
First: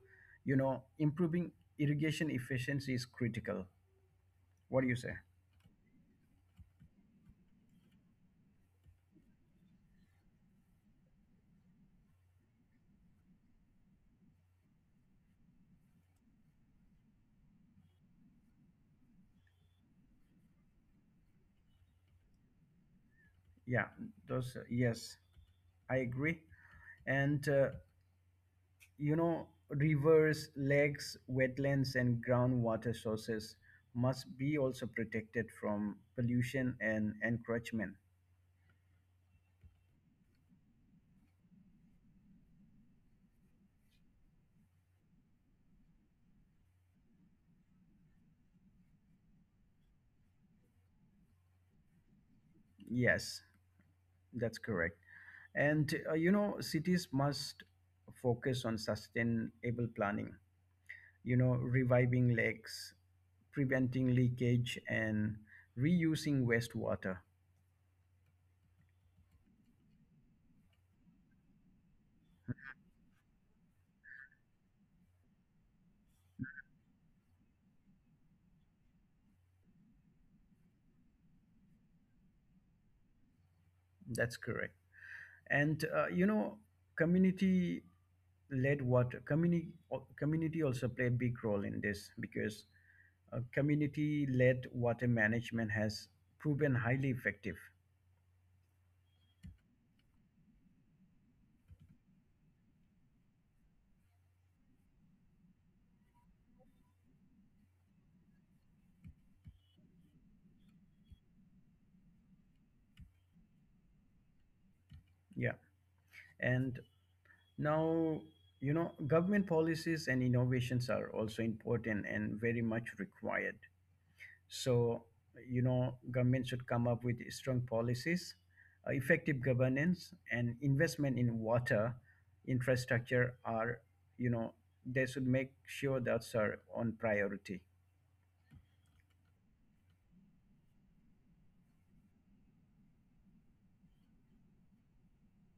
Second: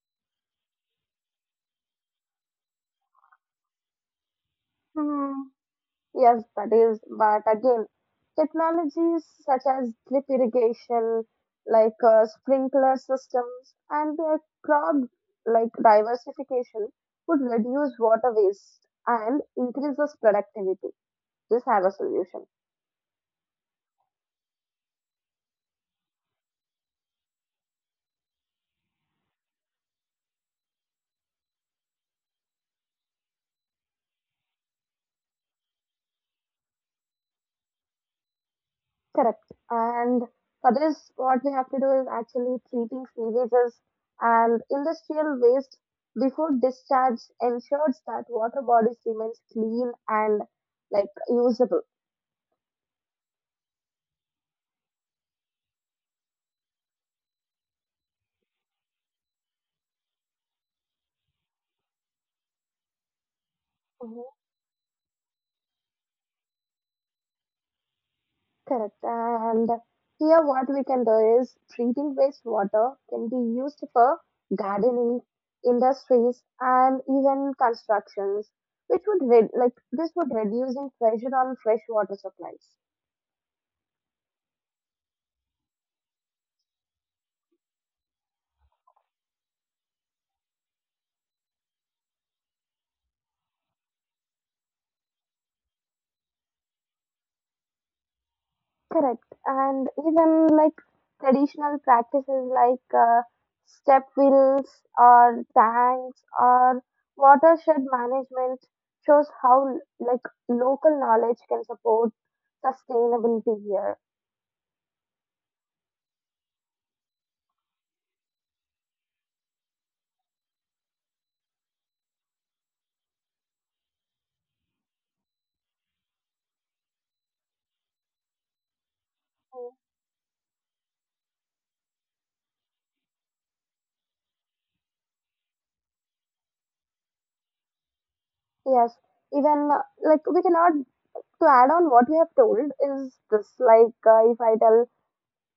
improving irrigation efficiency is critical. What do you say? Yes, that is, but again, technologies such as drip irrigation, like sprinkler systems, and crop, like diversification would reduce water waste and increases productivity. This have a solution. Yeah, those, yes, I agree. And rivers, lakes, wetlands, and groundwater sources must be also protected from pollution and encroachment. Correct. And for this, what we have to do is actually treating sewages and industrial waste before discharge ensures that water bodies remains clean and like usable. Yes, that's correct. And cities must focus on sustainable planning, reviving lakes, preventing leakage, and reusing wastewater. Correct. And here, what we can do is treating wastewater can be used for gardening, industries, and even constructions, which would like this would reducing pressure on fresh water supplies. That's correct. And community led water community community also play a big role in this, because community led water management has proven highly effective. Correct. And even like traditional practices like step wells or tanks or watershed management shows how like local knowledge can support sustainability here. Yeah. And now, government policies and innovations are also important and very much required. So, you know, government should come up with strong policies, effective governance, and investment in water infrastructure are, you know, they should make sure that's are on priority. Yes, even like we cannot to add on what you have told is this like if I tell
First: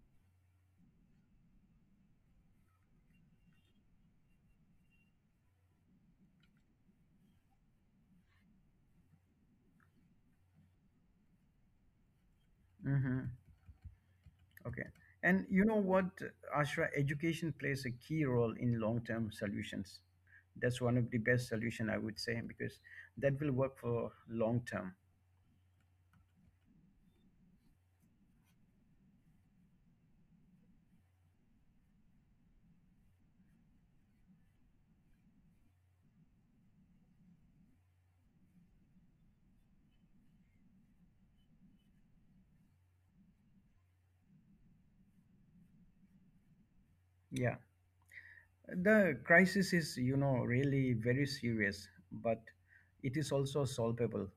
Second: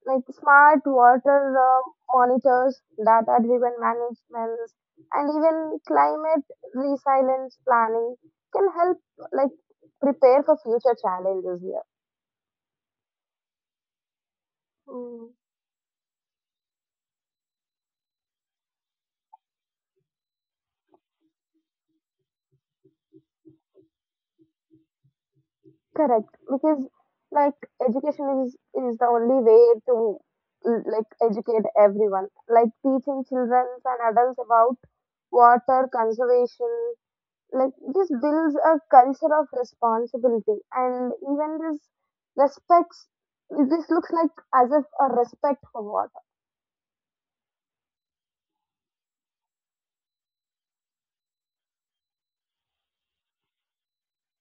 like smart water monitors, data driven managements, and even climate resilience planning can help like prepare for future challenges here. Hmm. Okay. And you know what, Ashra, education plays a key role in long-term solutions. That's one of the best solution I would say, because that will work for long term. Correct, because like education is the only way to like educate everyone. Like teaching children and adults about water conservation, like this builds a culture of responsibility, and even this respects. This looks like as if a respect for water. Yeah. The crisis is, you know, really very serious, but it is also solvable.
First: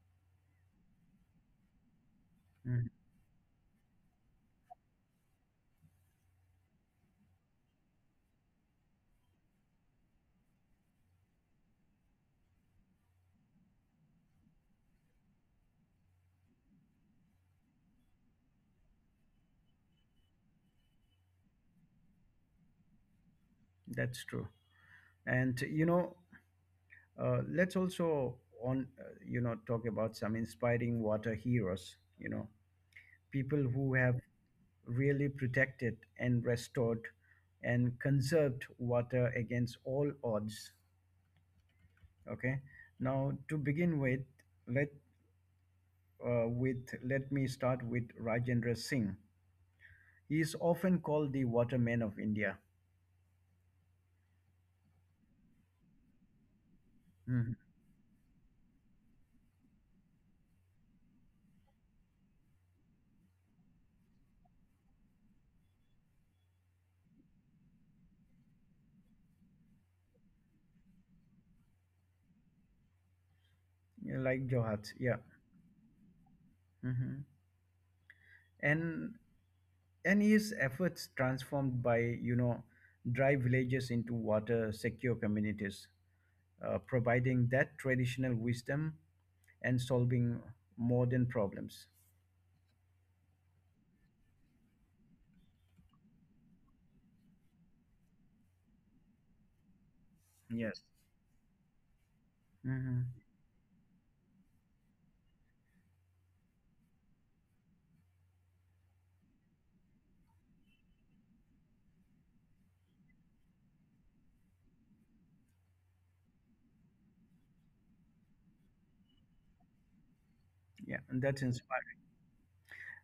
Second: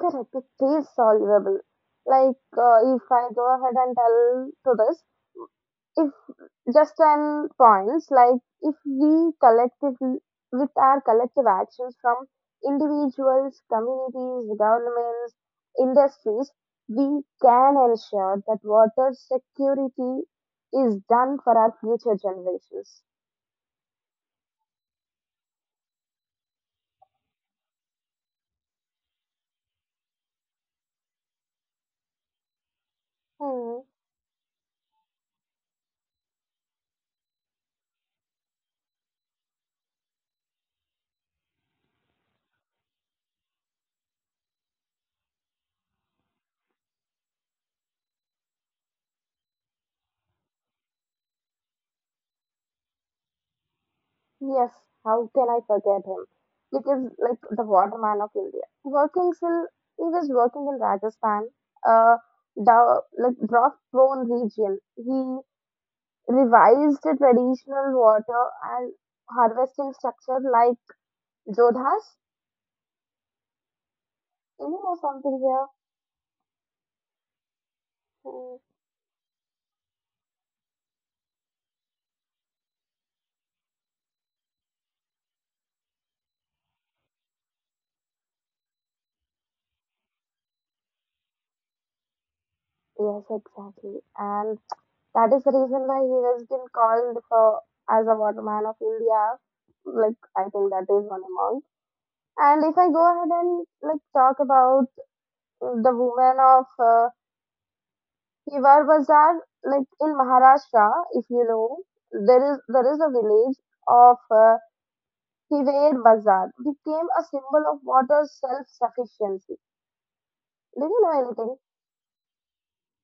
Correct, it is solvable. Like Mhm. If I go ahead and tell to this, if just an points like if we collectively with our collective actions from individuals, communities, governments, industries, we can ensure that water security is done for our future generations. That's true. And, let's also talk about some inspiring water heroes, people Hmm. who have really protected and restored and conserved water against all odds. Okay. Now, to begin with, let let me start with Rajendra Singh. He is often called the waterman of India. Yes, how can I forget him? Because like Mhm. the waterman of India. Working till he was working in Rajasthan, uh the like drought prone region. He revised the traditional water and harvesting structure like Jodhas. Yeah, like You Johat. know Yeah. something here? Mhm. Hmm. and and his efforts transformed by you know dry villages into water secure communities, providing that traditional wisdom and solving modern problems. Yes, exactly. And that is the reason why he has been called for as a waterman of India. Like I think Yes. that is one among. And if I go Mhm. ahead and like talk about the women of Hiwar Bazar, like in Maharashtra, if you know, there is a village of Hidayer Bazaar became a symbol of water self sufficiency. Do Yeah, you and know that's anything? inspiring.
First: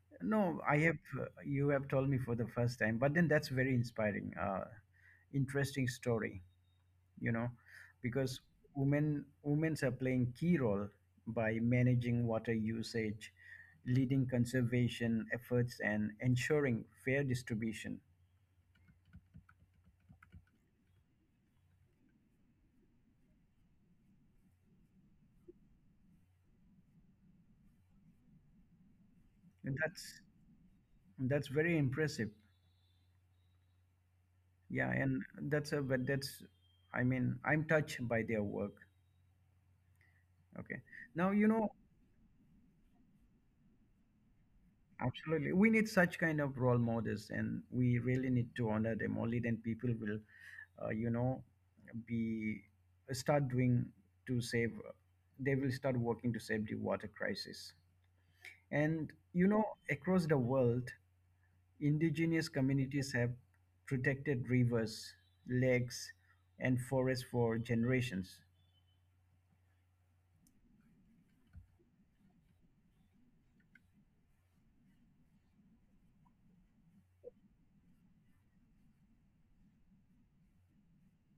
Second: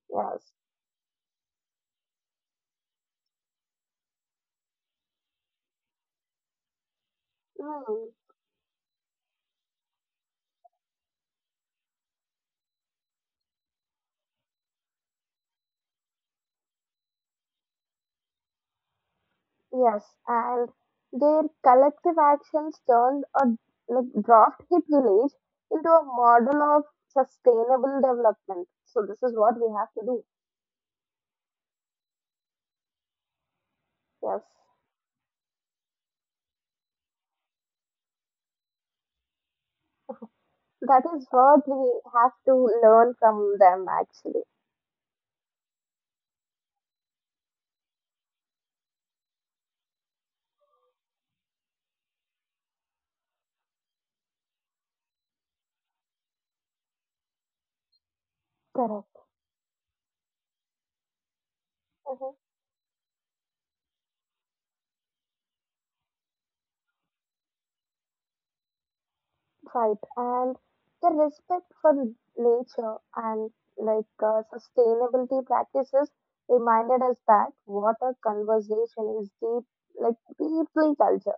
Yes. No, I have you have told me for the first time, but then that's very inspiring. Interesting story. you know Hmm. because women women's are playing key role by managing water usage, leading conservation efforts, and ensuring fair distribution. Yes. And their collective actions turned a like, drought hit village into a model of sustainable development. So, this is what we And have to that's do. that's very impressive. Yes. Yeah. And that's a but that's I mean, I'm touched by their work. Okay. That is now you what know we have to learn from them, actually. Absolutely. We need such kind of role models and we really need to honor them. Only then people will, you know, be start doing to save, they will start working to save the water crisis. And, Correct. Across the world, Mm-hmm. indigenous communities have protected rivers, lakes, and forests for generations. Right, and the respect for nature and like sustainability practices reminded us that water conversation is deep, like deeply culture.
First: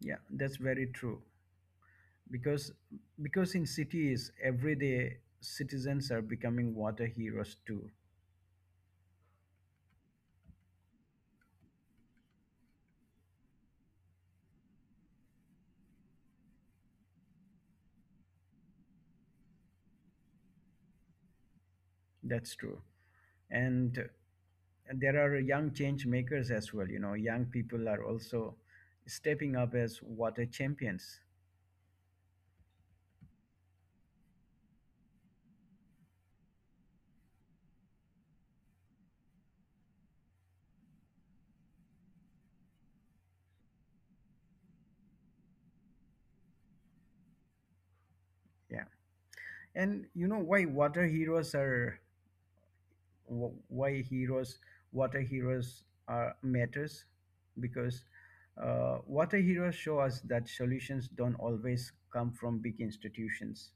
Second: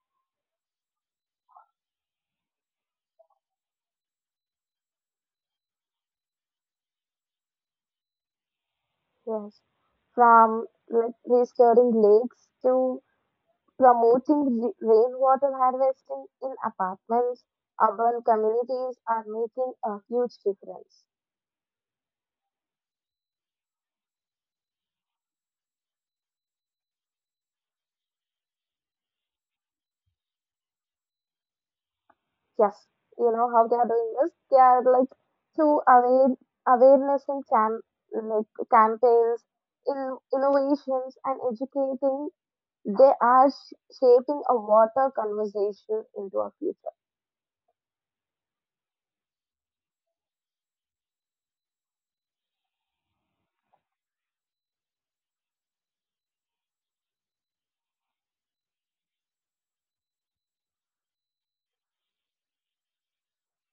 Yeah, that's very true. Because in cities, everyday citizens are becoming water heroes too. Yes, from like restoring lakes to promoting rainwater harvesting in apartments, urban communities are making a huge difference. That's true. And there are young change makers as well. You know, young people are also stepping up as water champions. Yes, you know how they are doing this. They are like through awareness and like campaigns, innovations, and educating. They are shaping a water conversation into our future. Yeah. And you know why water heroes are, wh- why heroes water heroes are matters, because water heroes show us that solutions don't always come from big institutions.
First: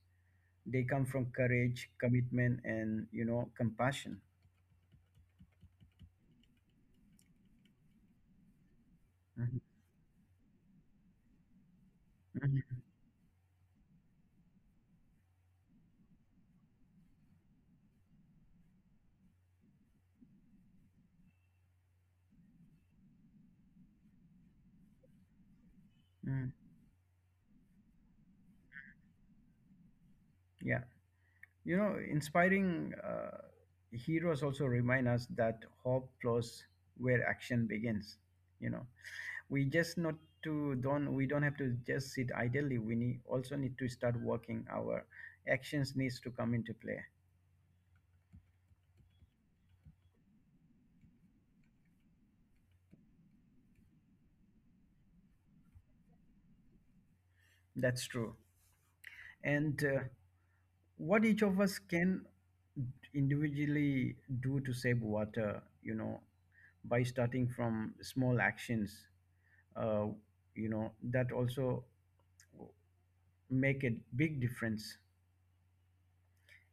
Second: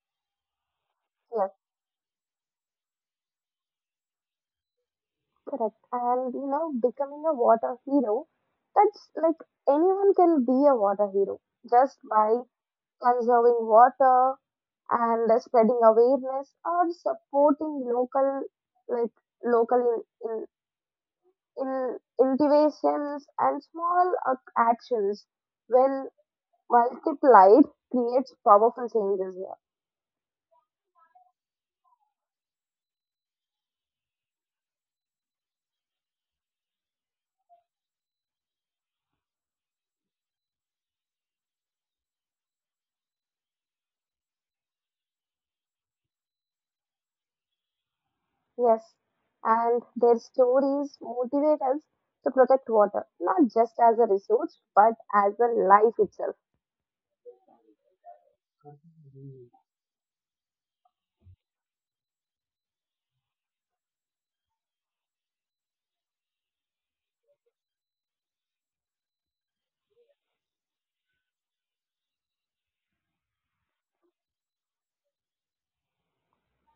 They come from Yes, courage, commitment, and compassion. correct. And you know, becoming a water hero. That's like Mhm. anyone can be a water hero just by Mhm. conserving water and spreading awareness or supporting local, like local in innovations and small actions when Mm. multiplied creates powerful changes here. Yeah. Inspiring heroes also remind us that hope flows where action begins. You know, we just not to don't have to just sit idly. We need also need to start working. Our actions needs to come into play. Yes, and their stories motivate us to protect water, not just as a resource, but as a life itself. That's true. And what each of us can individually do to save water, by starting from small actions, uh, you know, that also. Make a big difference.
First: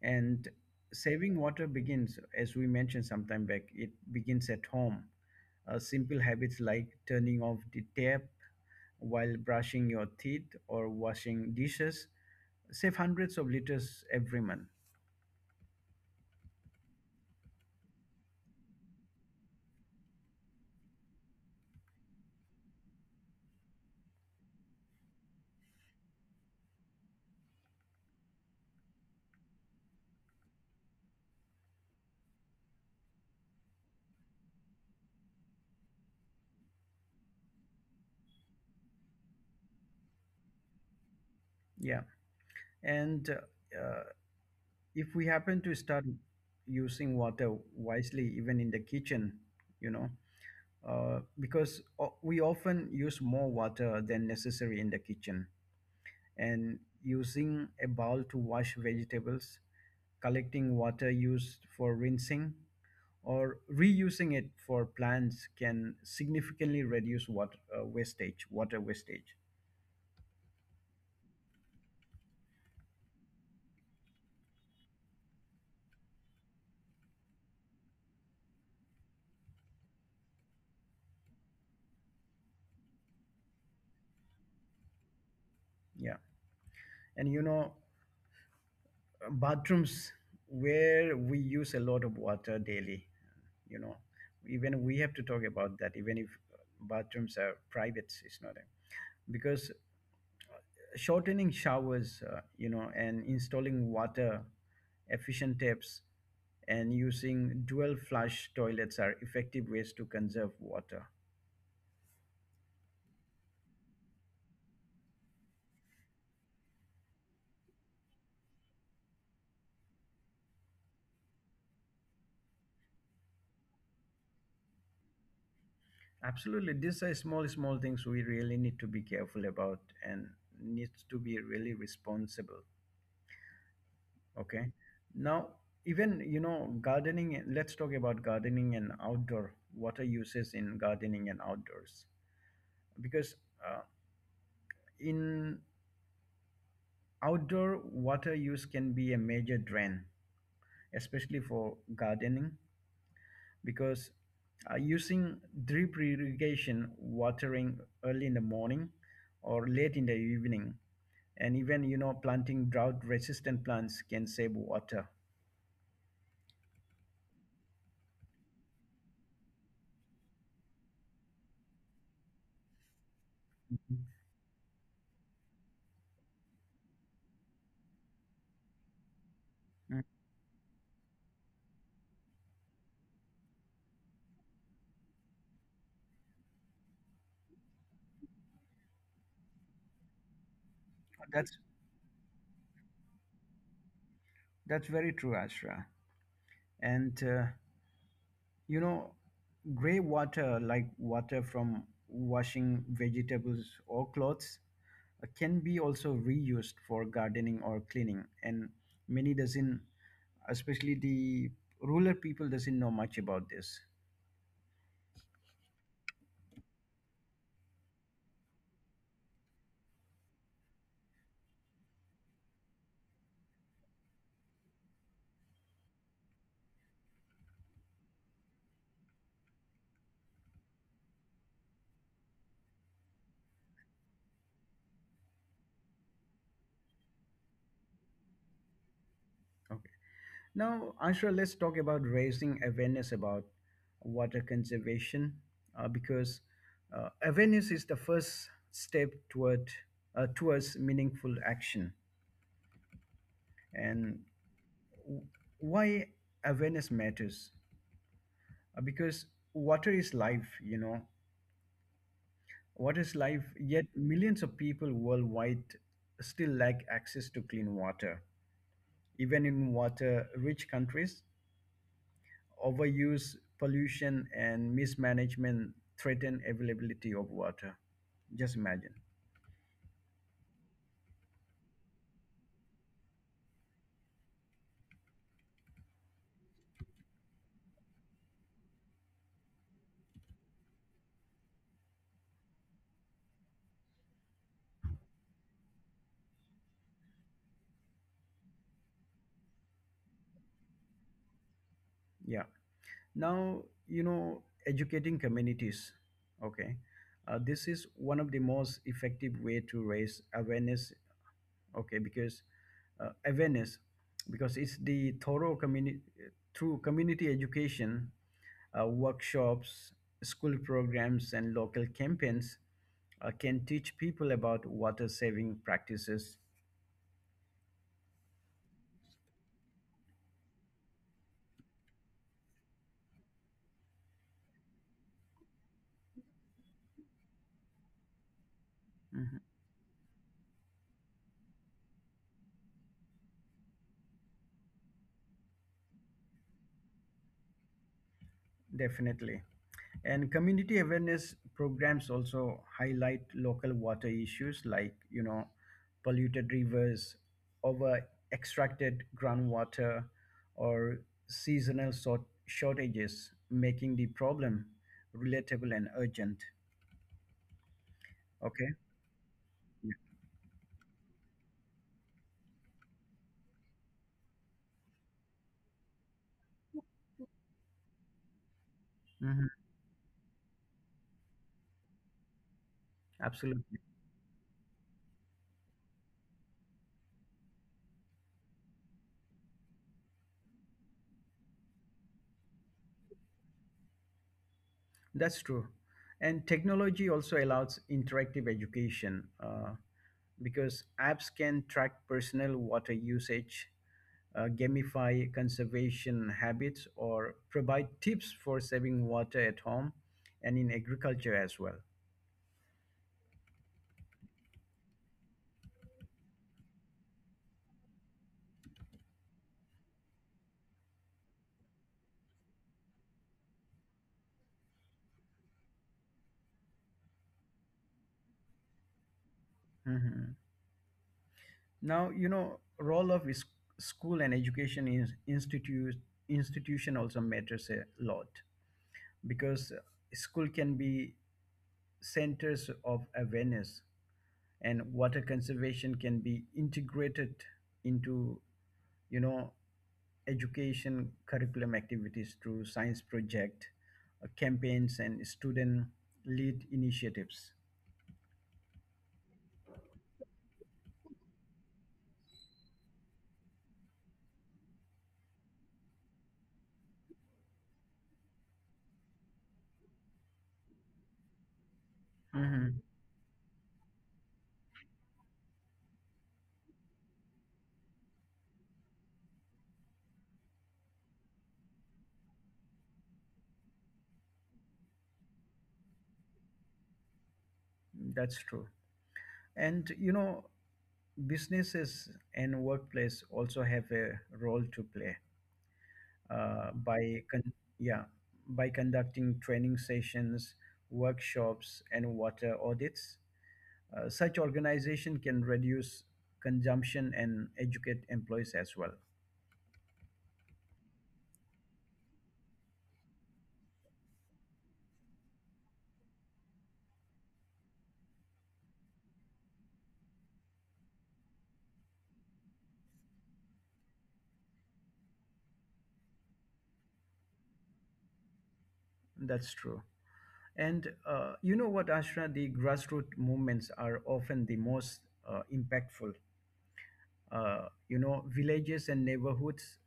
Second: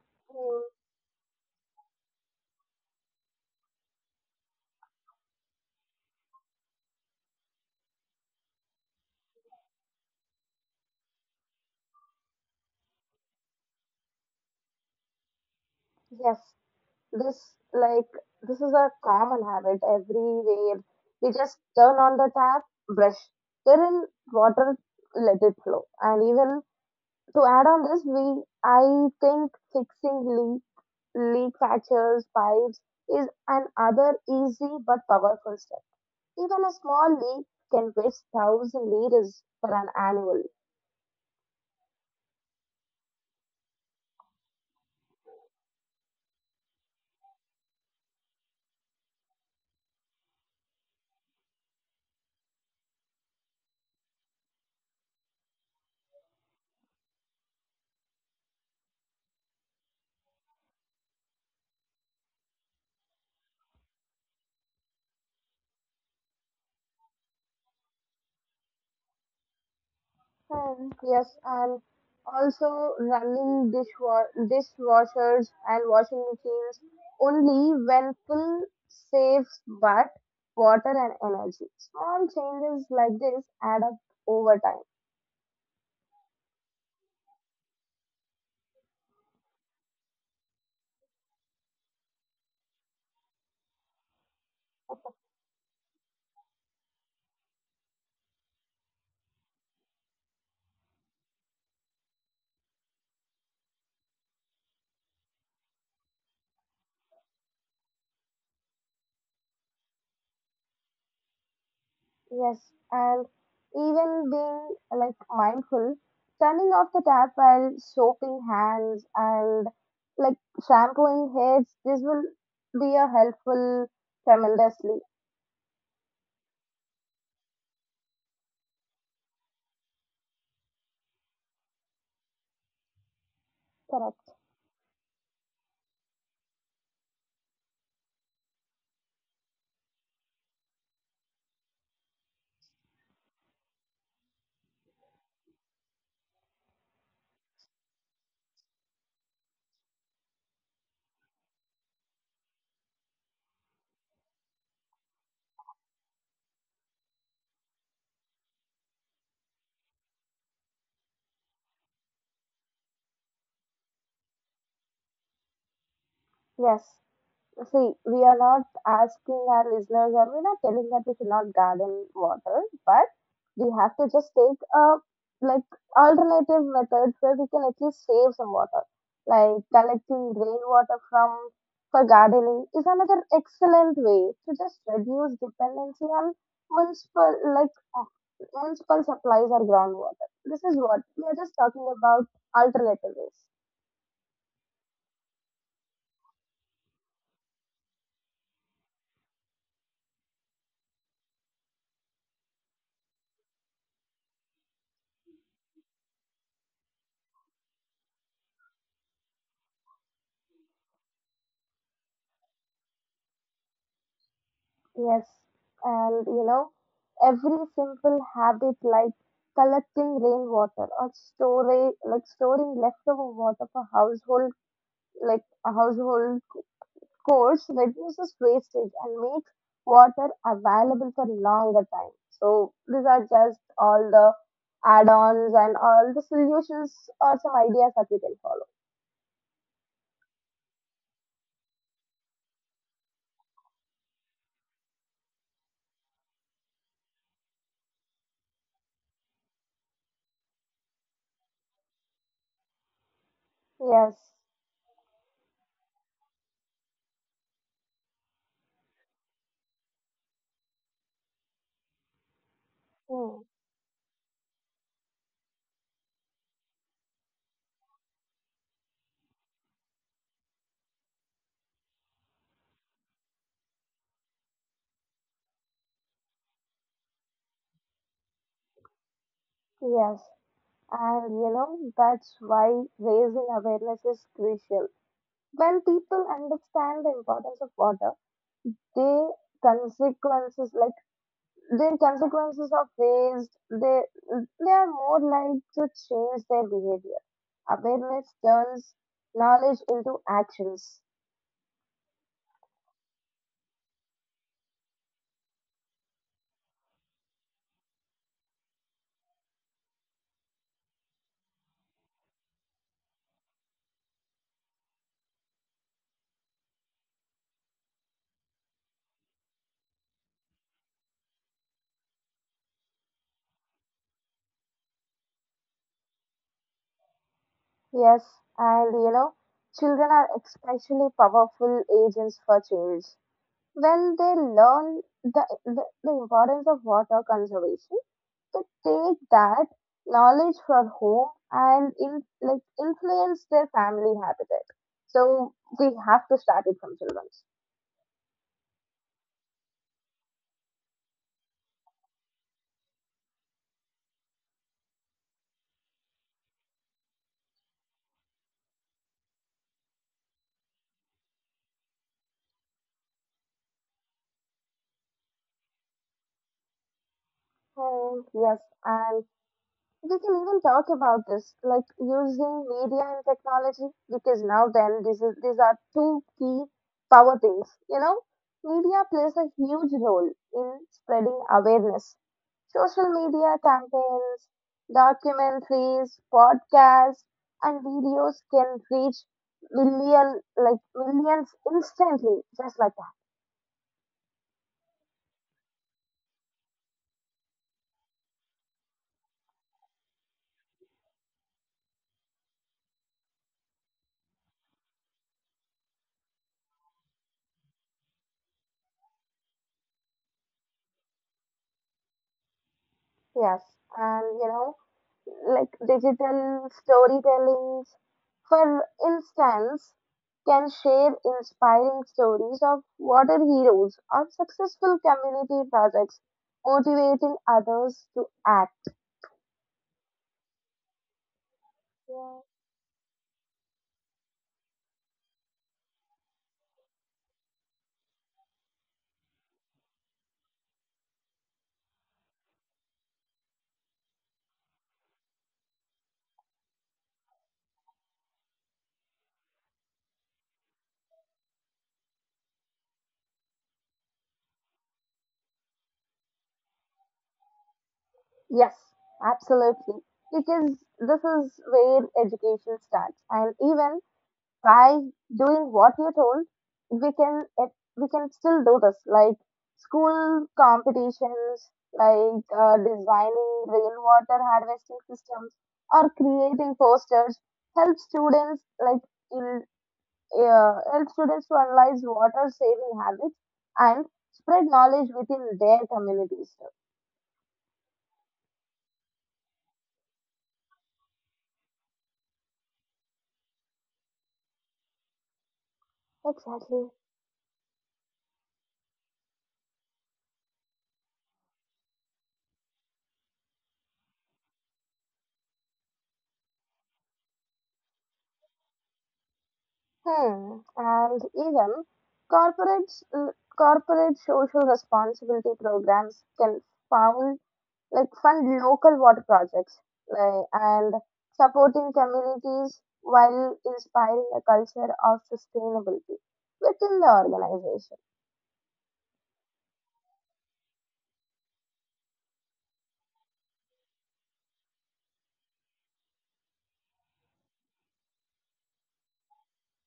And Mm. saving water begins, as we mentioned sometime back, it begins at home. Simple habits like turning off the tap while brushing your teeth or washing dishes save hundreds of liters every month. Yes, this like this is a common habit everywhere. We just turn on the tap, brush, fill in water, let it flow, and even to add on this, we I think leak patches, pipes is another easy but powerful step. Even a small leak can waste 1,000 liters for an annual. Yeah. And uh, if we happen to start using water wisely, even in the kitchen, you know, because we often use more water than necessary in the kitchen. And using a bowl to wash vegetables, collecting water used for rinsing, or reusing it for plants can significantly reduce water wastage. And yes, and also running dishwashers and washing machines only when full saves but water and energy. Small changes like this add up over time. Yeah. And bathrooms where we use a lot of water daily, you know, even we have to talk about that, even if bathrooms are private, it's not a, because shortening showers, and installing water efficient taps and using dual flush toilets are effective ways to conserve water. Yes, and even being like mindful, turning off the tap while soaping hands and like shampooing heads, this will be a helpful tremendously. Absolutely, these are small, small things we really need to be careful about, and needs to be really responsible. Correct. Okay. Now, even gardening. Let's talk about gardening and outdoor water uses in gardening and outdoors, because uh, in outdoor water use can be a major drain, especially for gardening, because using drip irrigation, watering early in the morning or late in the evening, and even planting drought-resistant plants can save water. Yes. See, we are not asking our listeners or we're not telling that we should not garden water, but we have to just take a like alternative methods where we can at least save some water. Like Mm. collecting rainwater from for gardening is another excellent way to just reduce dependency on municipal like municipal supplies or groundwater. This is what we are That's just talking about alternative ways. that's very true, Ashra. And You know, gray water, like water from washing vegetables or clothes, can be also reused for gardening or cleaning. And many doesn't, especially the rural people, doesn't know much about this. Yes, and you know, every simple habit like collecting rainwater or storing like storing leftover water for household like a household chores reduces wastage and makes water available for longer time. So these are just all the add-ons and all the solutions or some ideas that we can follow. Okay. Now, Ashra, let's talk about raising awareness about water conservation, because awareness is the first step towards meaningful action. And Yes. why awareness matters. Because water is life, water is Hmm. life, yet millions of people worldwide still lack access to clean water. Even in water rich countries, overuse, pollution, and mismanagement threaten availability of water. Just imagine. Yes. And you know, that's why raising awareness is crucial. When people understand the importance of water, their consequences, like their consequences of waste, they are more likely to change their behavior. Awareness turns knowledge into actions. Yeah. Now, you know educating communities. Okay. This is one of the most effective way to raise awareness. Okay. Because awareness because it's the thorough community through community education, workshops, school programs, and local campaigns can teach people about water saving practices. Yes, and you know, children are especially powerful agents for change. When they learn the importance of water conservation, to take Mm-hmm. that knowledge from home and like influence their family habitat. So we have to start it from children. Definitely. And community awareness programs also highlight local water issues like, you know, polluted rivers, over extracted groundwater, or seasonal sort shortages, making the problem relatable and urgent. Oh yes, Okay. and Yeah. we can even talk about this, like using media and technology, because now then this is these are two key power things. You know, media plays a Mhm. huge role in spreading awareness. Social media Absolutely. campaigns, documentaries, podcasts, and videos can reach million like millions instantly, just like that. That's true. And technology also allows interactive education, because apps can track personal water usage, gamify conservation habits, or provide tips for saving water at home and in agriculture as well. Yes, and you know, like digital storytellings, for instance, can share inspiring stories of water heroes or successful community projects, motivating others to act. Mhm. Now, role of school and education is institute institution also matters a lot, because school can be centers of awareness, and water conservation can be integrated into, you know education curriculum activities through science project, campaigns and student lead initiatives. Yes, absolutely. Because this is where education starts. And even by doing what you're told, we can it, we can still do this. Like school competitions, like Hmm. designing rainwater harvesting systems or creating posters, help students like in help students to analyze water saving habits and spread knowledge within their communities. Too. That's true. And businesses and workplace also have a role to play, uh, Exactly. by con- yeah, by conducting training sessions, workshops, and water audits. Such organization can reduce consumption and educate employees as well. Hmm. And even corporates, uh, corporate social responsibility programs can found like fund local water projects like, and supporting communities while inspiring a culture of sustainability within the organization. That's true. And you know what, Ashra, the grassroots movements are often the most impactful. Villages and neighborhoods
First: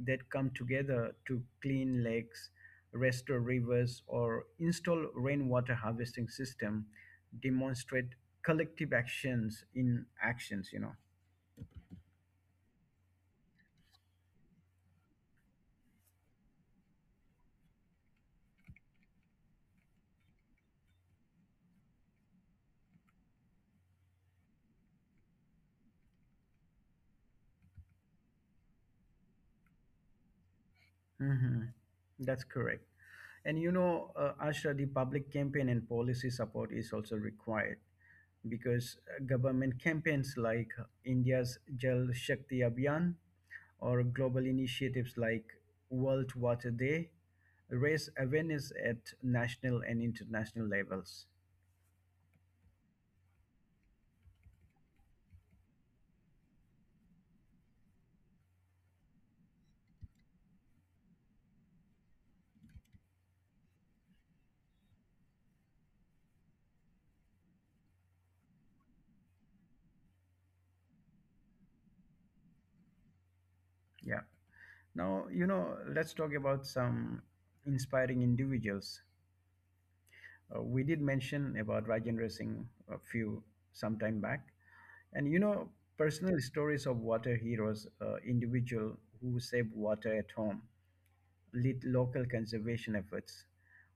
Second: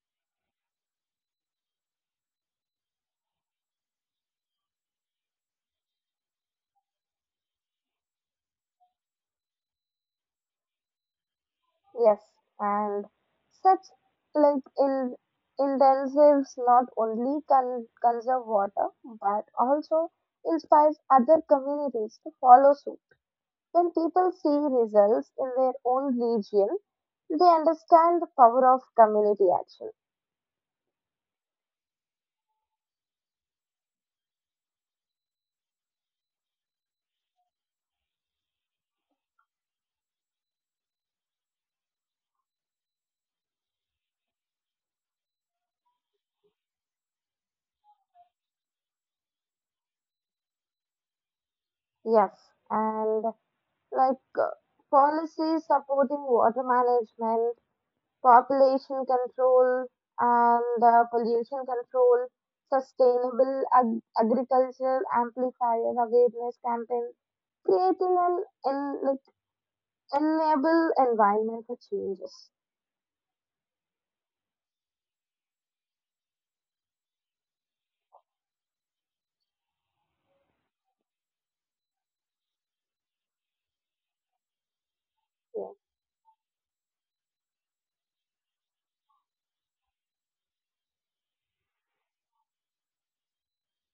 that come together to clean lakes, restore rivers, or install rainwater harvesting system demonstrate collective actions in actions. Yes, and such like in intensives not only can conserve water but also inspires other communities to follow suit. When people see results in their own region, they understand the power of community action. Hmm. That's correct. And Ashra, the public campaign and policy support is also required, because government campaigns like India's Jal Shakti Abhiyan or global initiatives like World Water Day raise awareness at national and international levels. Yes, and like policies supporting water management, population control, and pollution control, sustainable agricultural amplifier awareness campaign, creating like, enable environment for changes. Yeah. Now, let's talk about some inspiring individuals. We did mention about Rajendra Singh a few some time back, and Yeah. personal stories of water heroes, individual who save water at home, lead local conservation efforts,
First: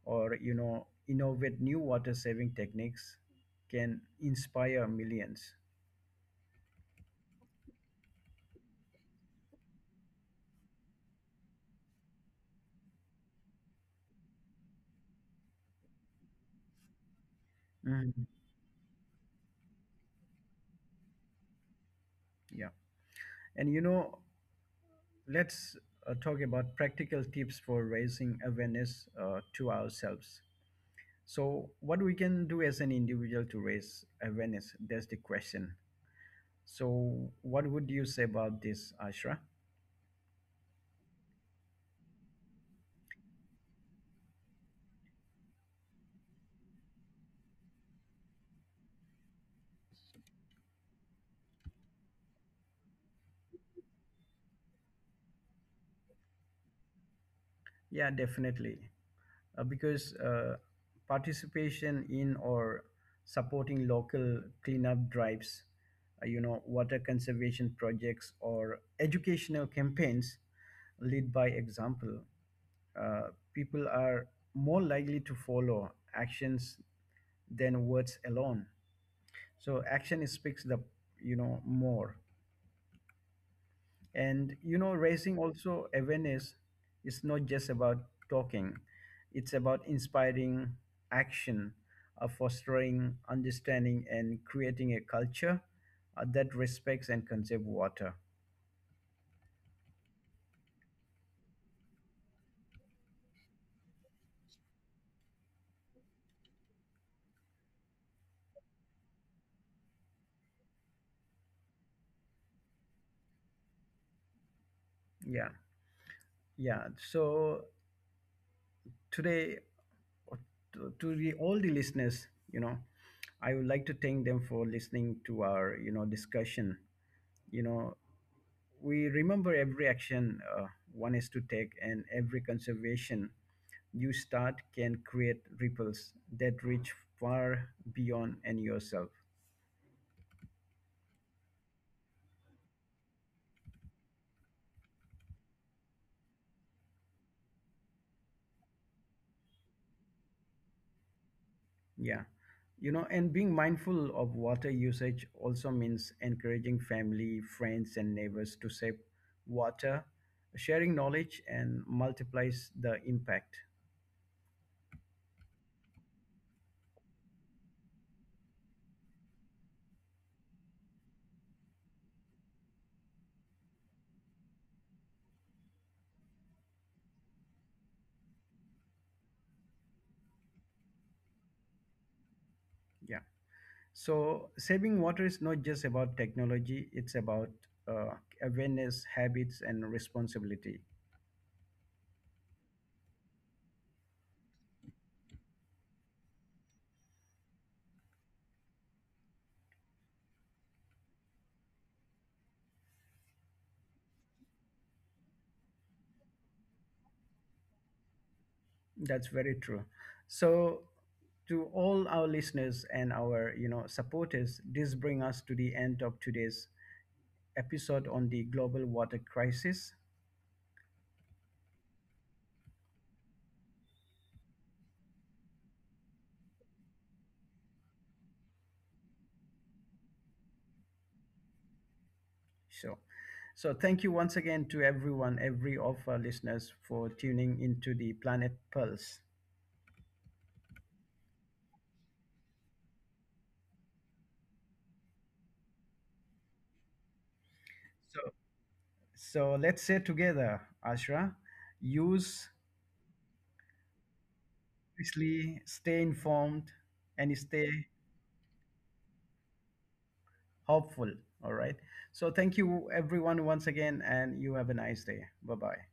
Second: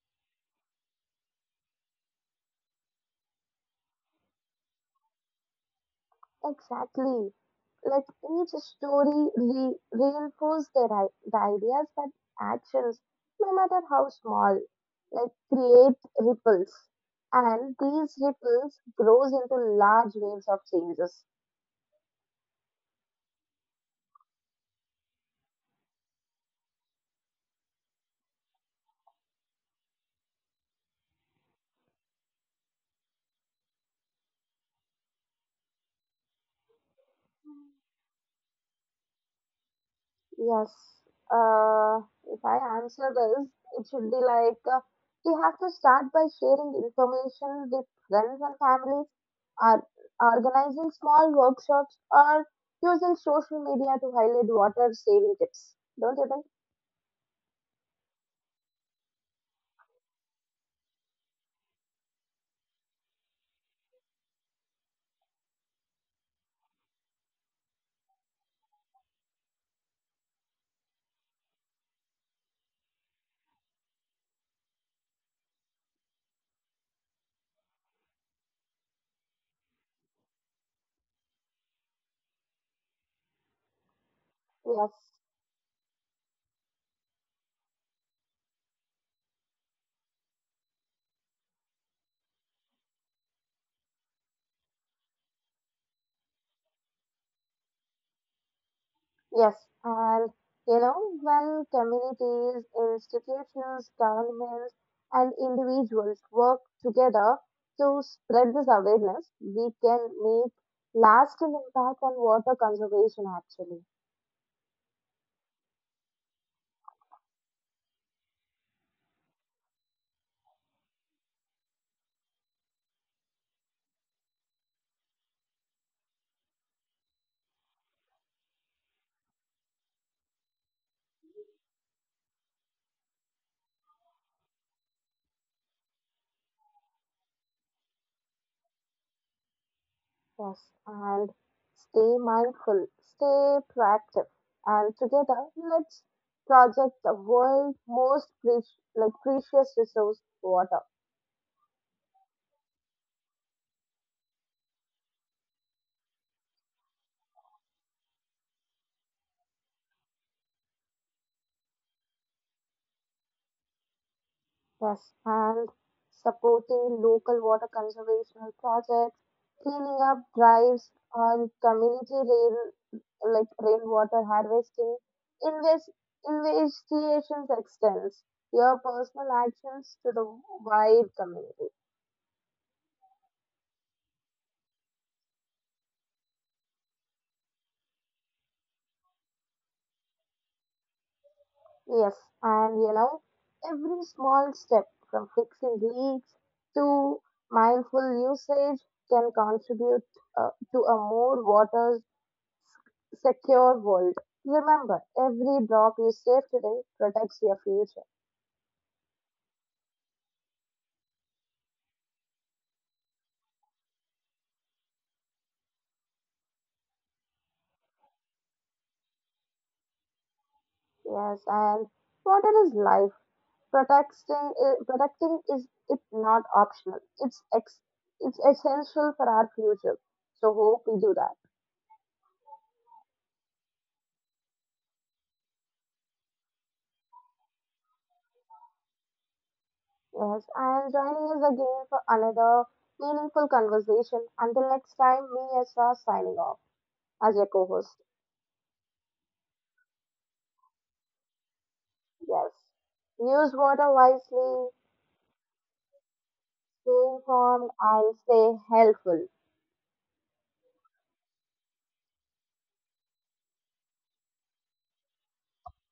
or innovate new water saving techniques can inspire millions. Exactly. Like each story reinforces the ideas that actions, no matter how small, like create ripples, and these ripples grows into large waves of changes. Yeah. And let's talk about practical tips for raising awareness, to ourselves. So what we can do as an individual to raise awareness, that's the question. So what would you say about this, Ashra? Yes. Uh, if I answer this, it should be like we have to start by sharing information with friends and families, or organizing small workshops, or using social media to highlight water saving tips. Don't you think? Yeah, definitely. Because participation in or supporting local cleanup drives, water conservation projects or educational campaigns lead by example. Uh, People are more likely to follow actions than words alone. So action speaks the, more. And Yes. raising also awareness is not just about talking, it's about inspiring action, fostering understanding, and creating a culture that respects and conserves water. Yes, and you know, when communities, institutions, governments, and individuals work together to spread this awareness, we can make lasting impact on water conservation actually. Yeah, yeah. So today, uh, all the listeners, you know, I would like to thank them for listening to our, discussion. You know, We remember every action one is to take, and every conservation you start can create ripples that reach far beyond and yourself. Yes, and stay mindful, stay proactive, and together let's project the world's most precious, like precious resource, water. Yeah. And being mindful of water usage also means encouraging family, friends, and neighbors to save water, sharing knowledge, and multiplies the impact. Yes, and supporting local water conservation projects, cleaning up drives, and community rail like rainwater harvesting, invest investigations extends your personal actions to the wide community. Yeah. So, saving water is not just about technology, it's about uh, awareness, habits, and responsibility. Yes, and you know, every small step from fixing leaks to mindful usage can contribute to a more water secure world. Remember, every drop you save today protects your future. That's very true. So, to all our listeners and our supporters, this brings us to the end of today's episode on the global water crisis. Yes, and water is life. Protecting is it not optional. It's essential for our future. So hope we do that. So, so, thank you once again to everyone, every of our listeners, for tuning into the Planet Pulse. Yes, and joining us again for another meaningful conversation. Until next time, me Esra signing off as your co-host. So, so, let's say together, Ashra, use Yes, use water wisely, obviously stay informed stay and stay informed, and stay helpful. hopeful. All right, so thank you everyone once again, and you have a nice day. Bye bye.